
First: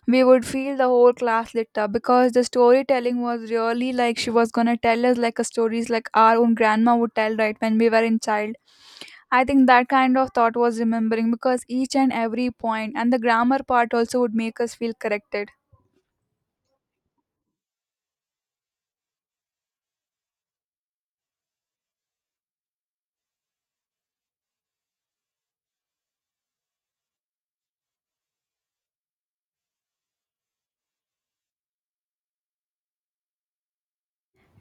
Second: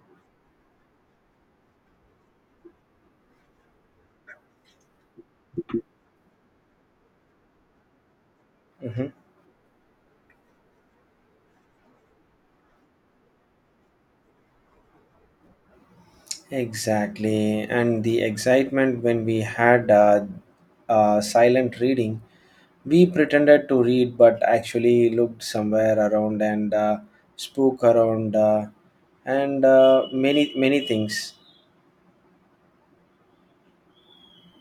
A: we would feel the whole class lit up because the storytelling was really like she was gonna tell us like a stories like our own grandma would tell, right? When we were in child
B: Hmm.
A: I think that kind of thought was remembering because each and every point and the grammar part also would make us feel corrected.
B: Exactly, and the excitement when we had silent reading. We pretended to read but actually looked somewhere around, and spoke around, and many many things.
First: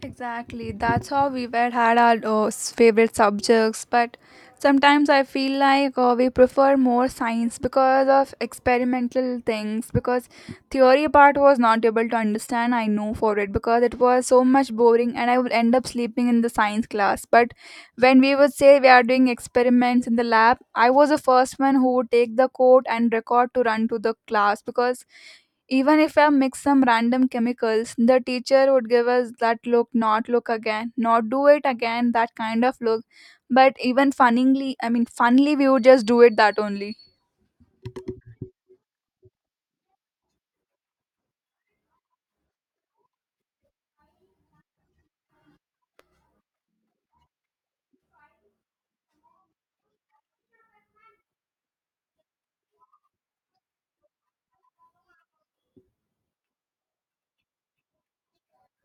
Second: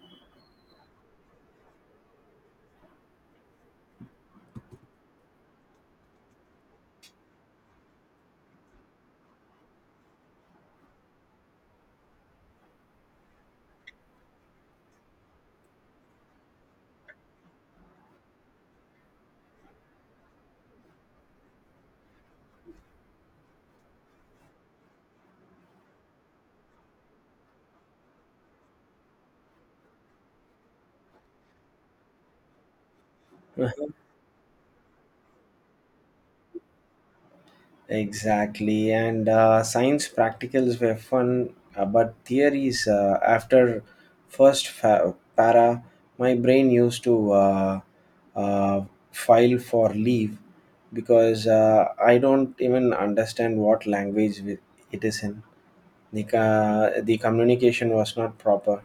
A: Exactly. That's how we were had our favorite subjects. But sometimes I feel like we prefer more science because of experimental things. Because theory part was not able to understand. I know for it because it was so much boring, and I would end up sleeping in the science class. But when we would say we are doing experiments in the lab, I was the first one who would take the code and record to run to the class because even if I mix some random chemicals, the teacher would give us that look, not look again, not do it again, that kind of look. But even funnily, I mean, funnily, we would just do it that only.
B: Exactly, and science practicals were fun, but theories after para, my brain used to uh, file for leave, because I don't even understand what it is in. The communication was not proper.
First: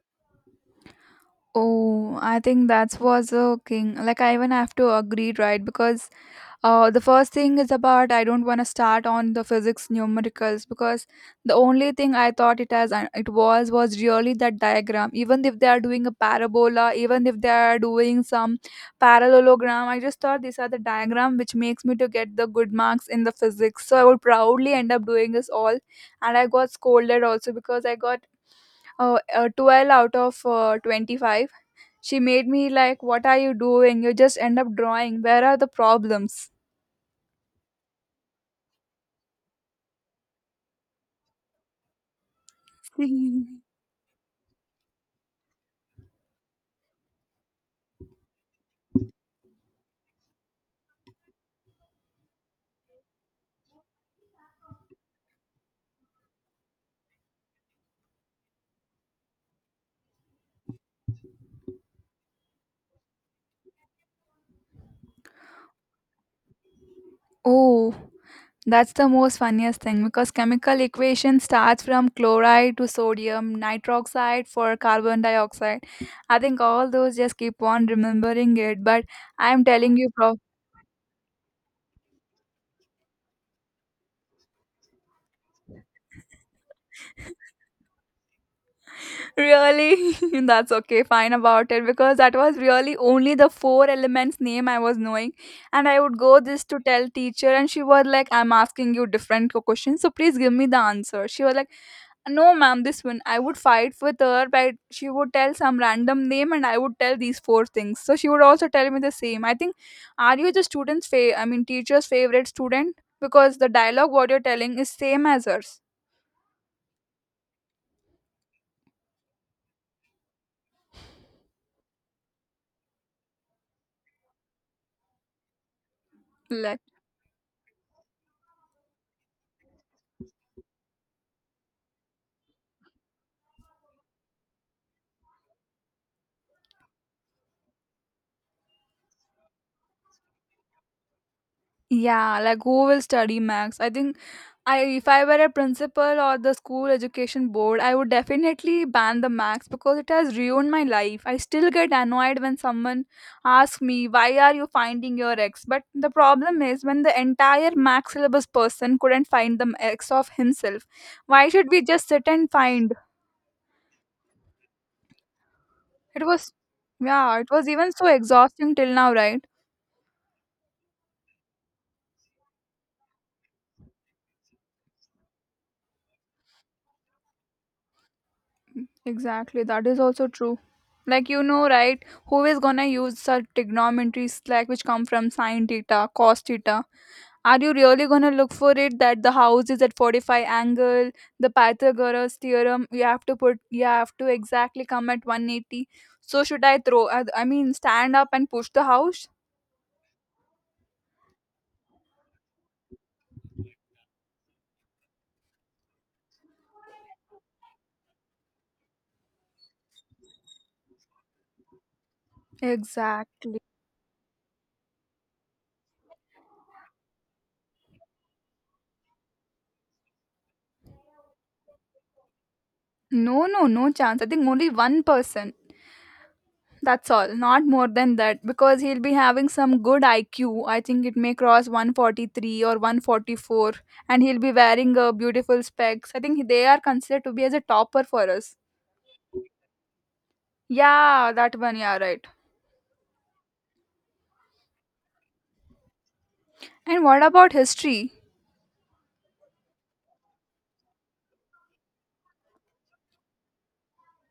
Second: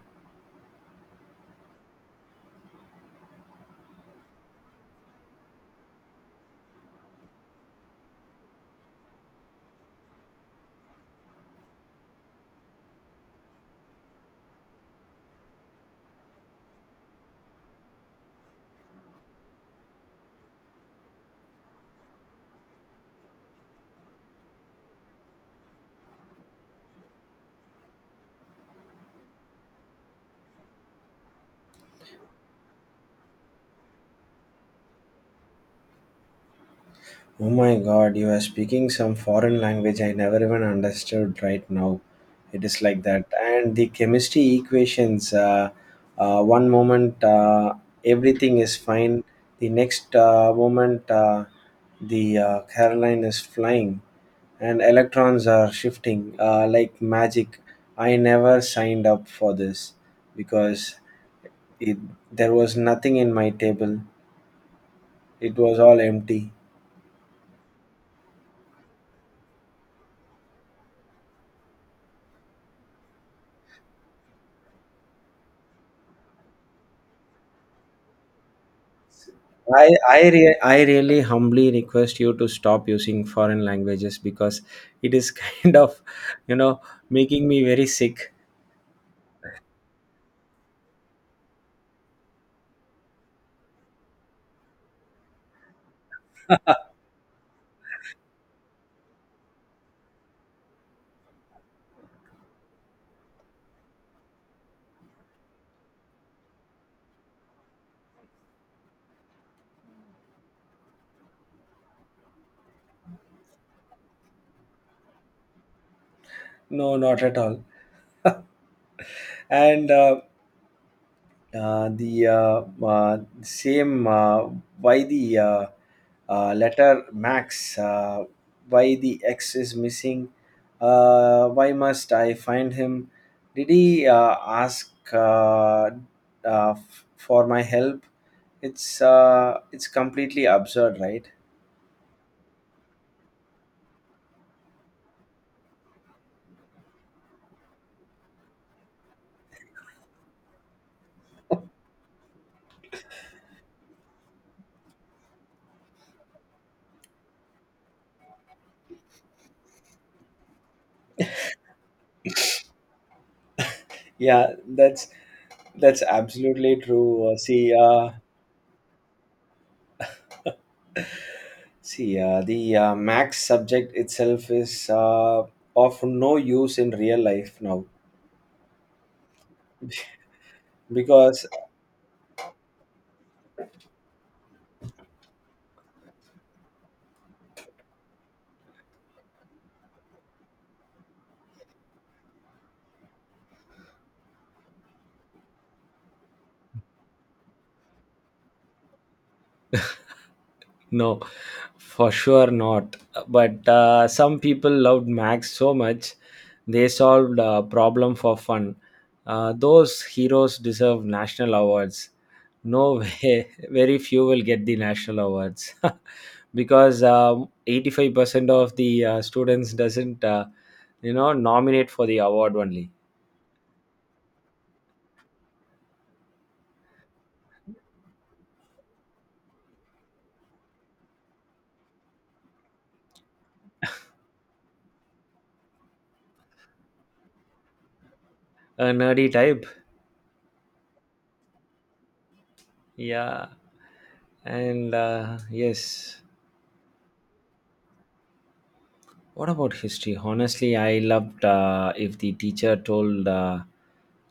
A: Oh, I think that was a king. Like I even have to agree, right? Because the first thing is about I don't want to start on the physics numericals because the only thing I thought it as it was really that diagram. Even if they are doing a parabola, even if they are doing some parallelogram, I just thought these are the diagram which makes me to get the good marks in the physics. So I would proudly end up doing this all, and I got scolded also because I got 12 out of 25. She made me like, "What are you doing? You just end up drawing. Where are the problems?"
B: Oh my God, you are speaking some foreign language I never even understood right now. It is like that.
A: Mhm.
B: And the chemistry equations, one moment everything is fine, the next moment the Caroline is flying, and electrons are shifting like magic. I never signed up for this, because it, there was nothing in my table, it was all empty.
A: Oh, that's the most funniest thing because chemical equation starts from chloride to sodium, nitroxide for carbon dioxide. I think all those just keep on remembering it, but I'm
B: I
A: telling you,
B: I,
A: prof,
B: re- I really humbly request you to stop using foreign languages, because it is kind of, you know making me very sick.
A: really, that's okay, fine about it because that was really only the four elements name I was knowing, and I would go this to tell teacher, and she was like, "I'm asking you different questions, so please give me the answer." She was like no, ma'am, this one. I would fight with her, but she would tell some random name and I would tell these four things. So she would also tell me the same. I think, are you the I mean, teacher's favorite student? Because the dialogue what you're telling is same as hers.
B: No, not at all. And the same, why the
A: Like,
B: letter max, why the X is missing. Why must I find him? Did he ask, for my help? It's completely absurd, right?
A: yeah, like who will study Max? I think I if I were a principal or the school education board, I would definitely ban the max because it has ruined my life. I still get annoyed when someone asks me, "Why are you finding your ex?" But the problem is when the entire max syllabus person couldn't find the ex of himself. Why should we just sit and find?
B: Yeah, that's
A: It was
B: absolutely true. Uh,
A: yeah, it was
B: see,
A: even so
B: uh,
A: exhausting till now, right?
B: see, uh, the Max subject itself is of no use in real life now,
A: Exactly, that is also true. Like you
B: because—
A: know, right? Who is gonna use such trigonometries like which come from sine theta, cos theta? Are you really gonna look for it that the house is at 45 angle, the Pythagoras theorem? You have to exactly come at 180. So should I throw? I mean, stand up and push the house?
B: No, for sure not. But some people loved Max so much, they solved a problem for fun. Those heroes deserve national awards. No way.
A: Exactly.
B: Very few will get the national awards. Because 85% of the students doesn't nominate for the award only.
A: No, no, no chance. I think only one person. That's all. Not more than that. Because he'll be having some good IQ. I think it may cross 143 or 144. And he'll be wearing beautiful specs. I think they are considered to be as a topper for us.
B: A nerdy type.
A: Yeah, that one. Yeah, right.
B: Yeah. And yes.
A: And what about history?
B: What about history? Honestly, I loved if the teacher told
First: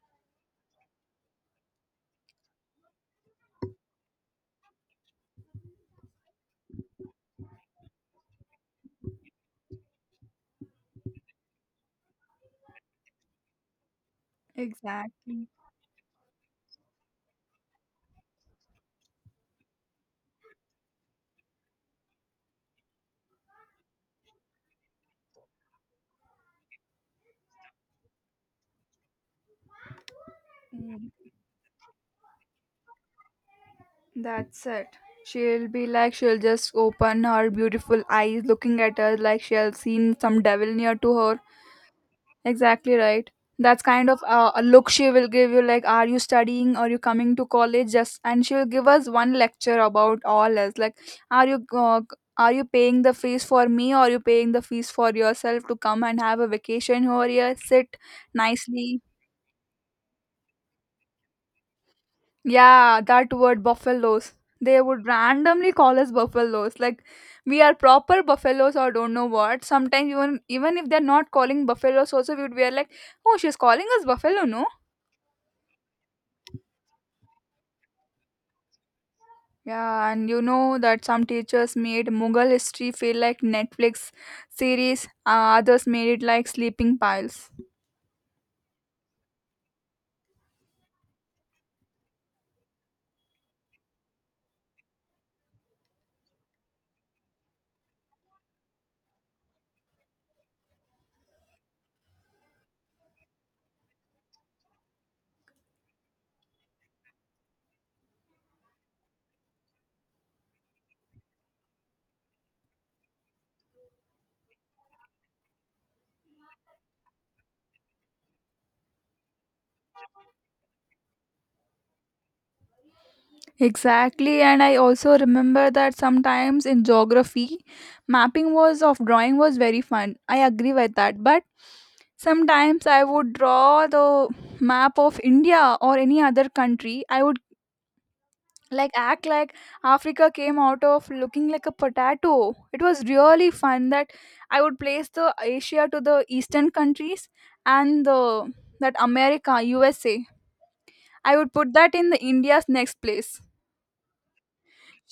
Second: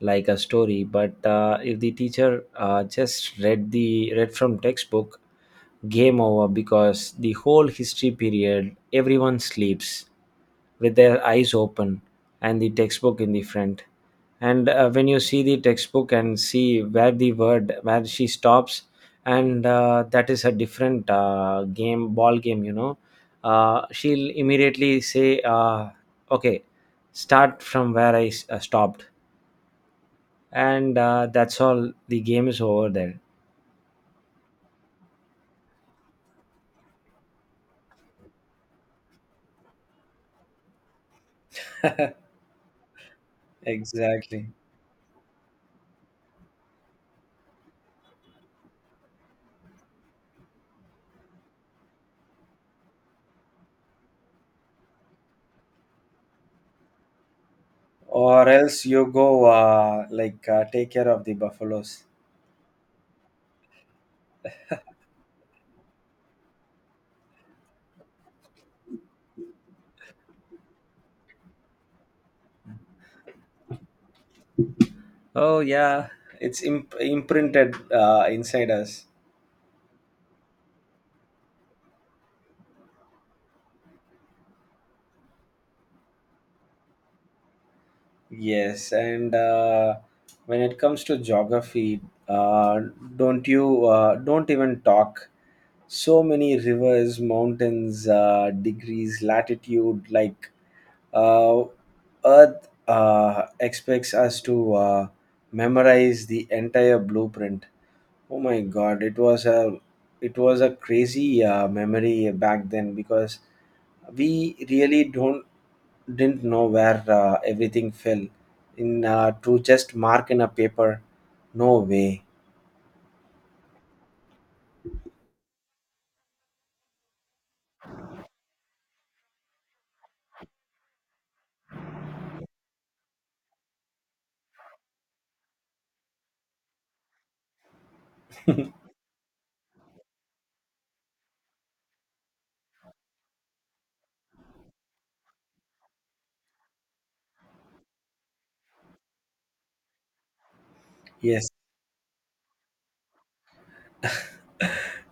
B: like a story, but if the teacher just read from textbook, game over, because the whole history period everyone sleeps with their eyes open and the textbook in the front. And when you see
A: Exactly.
B: the textbook and see where the word where she stops, and that is a different game ball game, she'll immediately say, "Okay, start from where I stopped," and
A: Mm,
B: that's all. The game is over there.
A: that's it. She'll be like, she'll just open her beautiful eyes looking at us like she'll seen some devil near to her. Exactly right. That's kind of
B: Exactly.
A: a look she will give you, like, are you studying? Are you coming to college? Just and she'll give us one lecture about all us, like, are you uh, are you paying the fees for me? Or are you paying the fees for yourself to come and have a vacation over here? Sit
B: Or else
A: nicely.
B: you go, like, take care of the buffaloes.
A: Yeah, that word buffaloes. They would randomly call us buffaloes. Like we are proper buffaloes or don't know what. Sometimes even if they're not calling buffaloes also we would be like, oh, she's calling us buffalo, no?
B: Oh yeah, it's imprinted inside us.
A: Yeah, and you know that some teachers made Mughal history feel like Netflix series, others made it like sleeping piles.
B: Yes, and when it comes to geography, uh, don't even talk. So many rivers, mountains, degrees, latitude. Like, uh, Earth expects us to memorize the entire blueprint. Oh my God! It was a crazy memory back then, because we really don't didn't know where everything fell in, to just mark in a paper. No way.
A: Exactly, and I also remember that sometimes in geography, mapping was of drawing was very fun. I agree with that, but sometimes I would draw the map of India or any other country. I would like act like Africa came out of looking like a potato. It was really fun that I would place the Asia to the eastern countries and the that America, USA. I
B: Yes.
A: would put that in the India's next place.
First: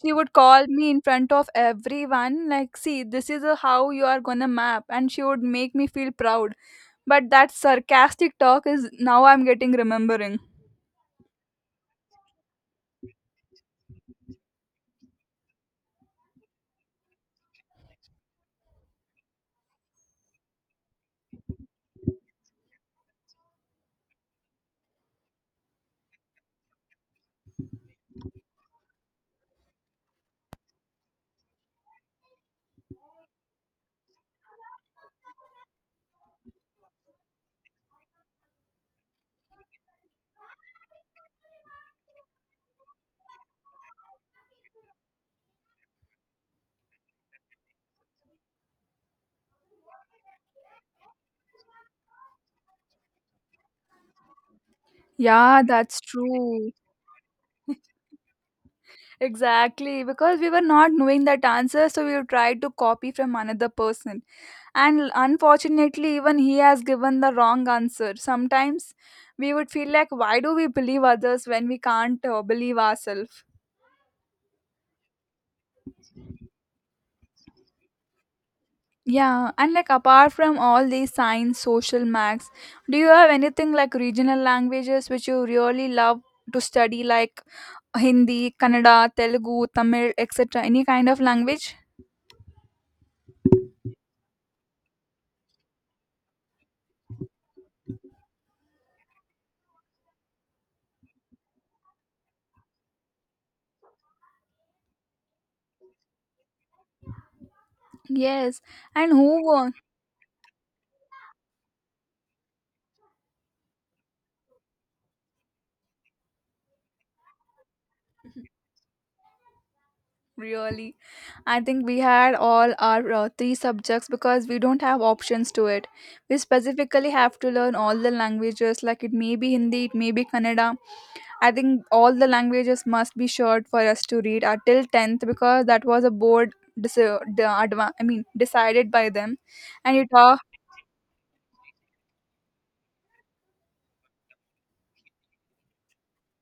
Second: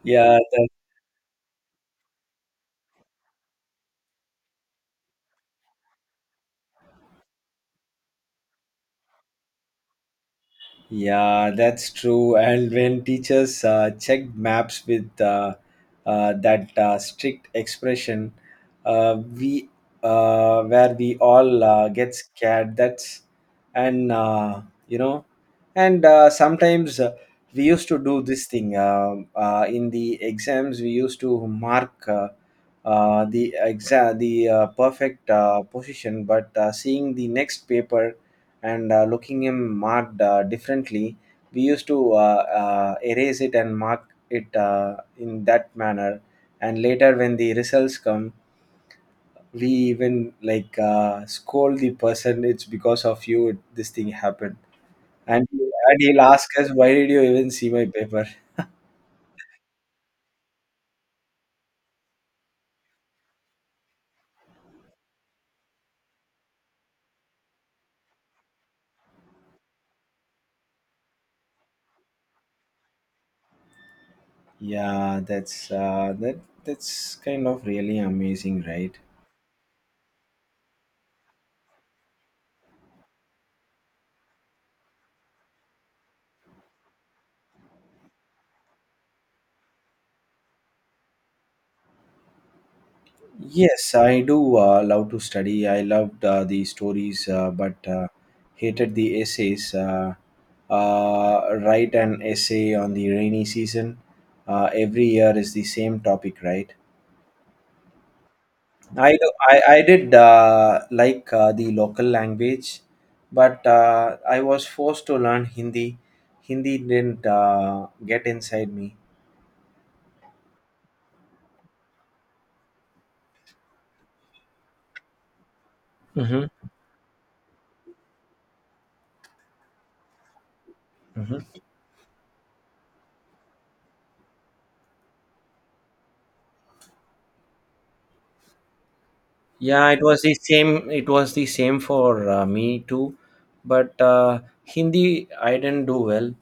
A: She would
B: Yeah.
A: call me in front of everyone like see this is a, how you are gonna map and she would make me feel proud, but that sarcastic talk is now I'm getting remembering.
B: Yeah, that's true. And when teachers checked maps with that strict expression, we where we all get scared. That's and you know, and sometimes we used to do this thing in the exams. We used to mark. The perfect position, but seeing the next paper, and looking him marked differently, we used to erase it and mark it in that manner. And later, when the results come, we even like scold the person. It's because of you this thing happened, and
A: Yeah,
B: and
A: that's
B: he'll ask us,
A: true.
B: "Why did you even see my paper?"
A: Exactly, because we were not knowing that answer so we tried to copy from another person and unfortunately even he has given the wrong answer. Sometimes we would feel like why do we believe others when we can't believe ourselves.
B: Yeah, that's kind of really amazing, right?
A: Yeah, and like apart from all these signs, social max, do you have anything like regional languages which you really love to study, like Hindi, Kannada, Telugu, Tamil, etc.? Any kind of language?
B: Yes, I do love to study. I loved the stories, but hated the essays. Write an essay on the rainy season. Every year is the same topic, right?
A: Yes,
B: I
A: and
B: do,
A: who
B: I,
A: won?
B: I did uh, like the local language, but I was forced to learn Hindi. Hindi didn't get inside me.
A: Really? I think we had all our three subjects because we don't have options to it. We
B: Hmm.
A: specifically have to learn all the languages, like it may be Hindi, it may be Kannada. I think all the languages must be short for us to read until 10th because that was a board. I mean, decided by them,
B: Yeah,
A: and
B: it
A: it.
B: was the same. It was the same for me too, but Hindi I didn't do well.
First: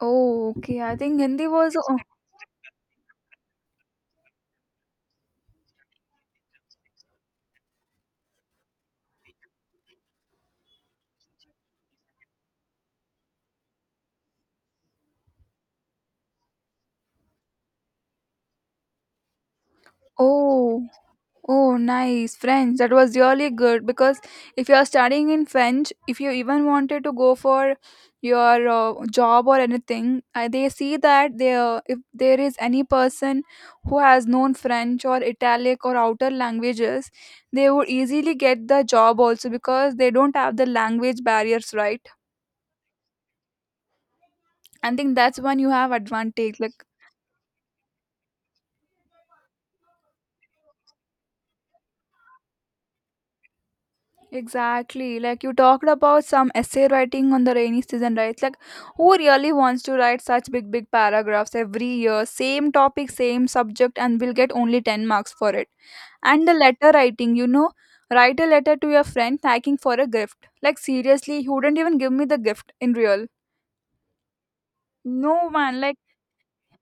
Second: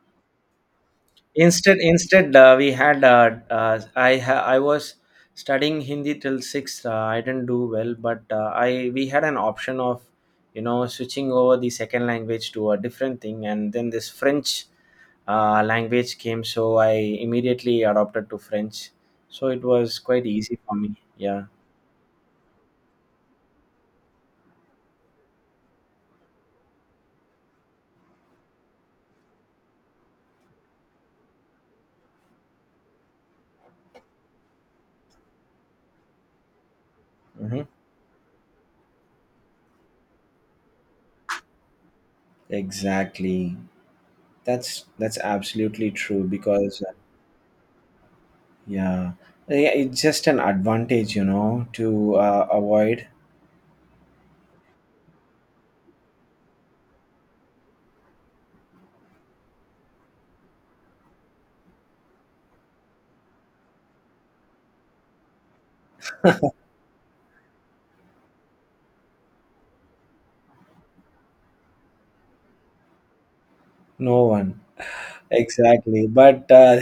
A: Oh, okay. I think Hindi was.
B: Instead,
A: uh,
B: instead uh, we had I was studying Hindi till sixth. I didn't do well, but I we had an option of, switching over the second language to a different thing, and then this French language came, so I immediately adopted to French. So it was quite easy for
A: Oh,
B: me. Yeah.
A: oh, nice. French. That was really good because if you are studying in French, if you even wanted to go for your job or anything, I, they see that there if there is any person who has known French or Italic or outer languages,
B: Hmm.
A: they would easily get the job also because they don't have the language barriers, right?
B: Exactly. That's
A: I think
B: that's
A: that's when you
B: absolutely
A: have
B: true,
A: advantage.
B: because
A: Like
B: yeah, yeah, it's just an advantage, to avoid.
A: exactly. Like you talked about some essay writing on the rainy season, right? Like who really wants to write such big, big paragraphs every year? Same topic, same subject, and we'll get only 10 marks for it. And the letter writing, you know, write a letter to your friend thanking for a gift. Like seriously, he wouldn't even give me the gift in real.
B: No one.
A: No man, like
B: Exactly, but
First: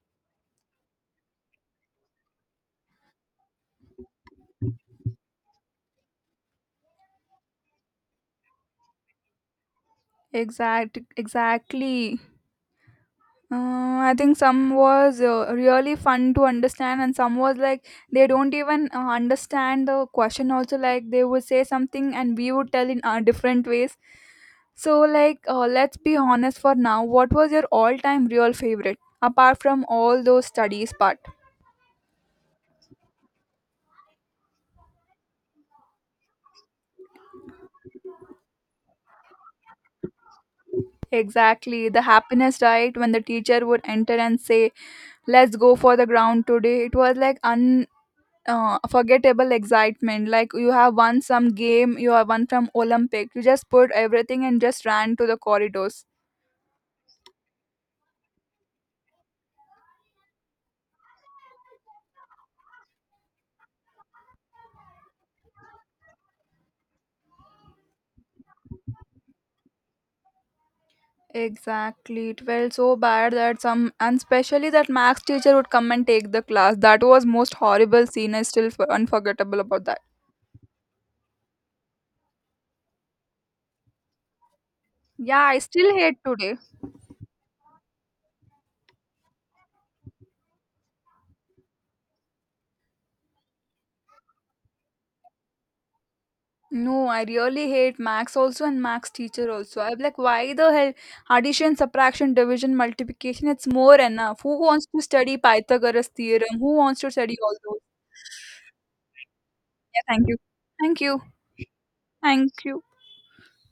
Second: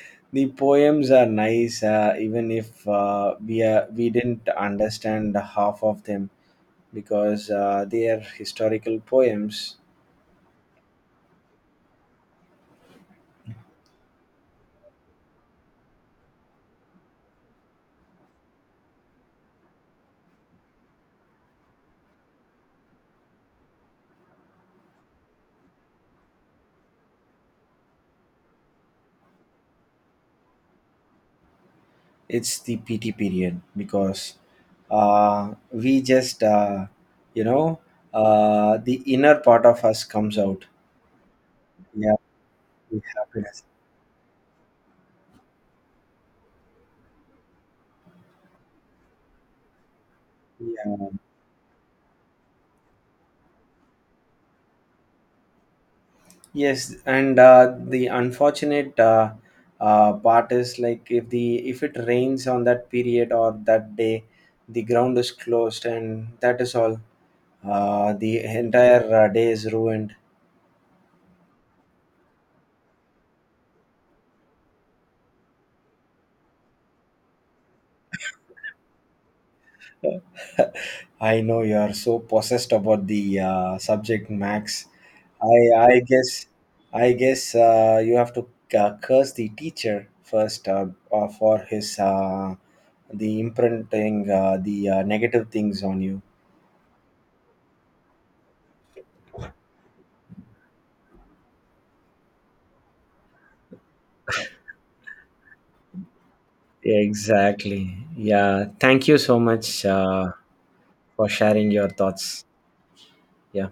B: the poems are nice, even if we didn't understand half of them, because they are historical poems.
A: exactly. I think some was really fun to understand, and some was like they don't even understand the question. Also, like they would say something, and we would tell in different ways. So, like, let's be honest for now. What was your all-time real favorite, apart from all those studies part?
B: It's the PT period, because we just, you know the inner part of us comes out.
A: Exactly, the
B: Yeah,
A: happiness, right?
B: the
A: When the
B: happiness.
A: teacher would enter and say, "Let's go for the ground today," it was like un forgettable excitement. Like you have won some game, you have won from Olympic. You just put everything and just ran to the corridors.
B: Yes, and the unfortunate part is like, if it rains on that period or that day, the ground is closed, and that is all. The entire day is ruined.
A: Exactly. It felt so bad that some, and especially that max teacher would come and take the class. That was most horrible scene. Unforgettable about that.
B: I know you are so possessed about the subject, Max.
A: Yeah,
B: I
A: I
B: I
A: still hate
B: guess
A: today.
B: I guess you have to curse the teacher first, for his the imprinting the negative things on you.
A: No, I really hate Max also and Max teacher also. I'm like, why the hell addition, subtraction, division, multiplication? It's more enough. Who wants to study Pythagoras theorem? Who wants to study all those?
B: Exactly. Yeah. Thank you so much
A: Yeah, thank you. Thank you.
B: for sharing your thoughts.
A: Thank you.
B: Yeah.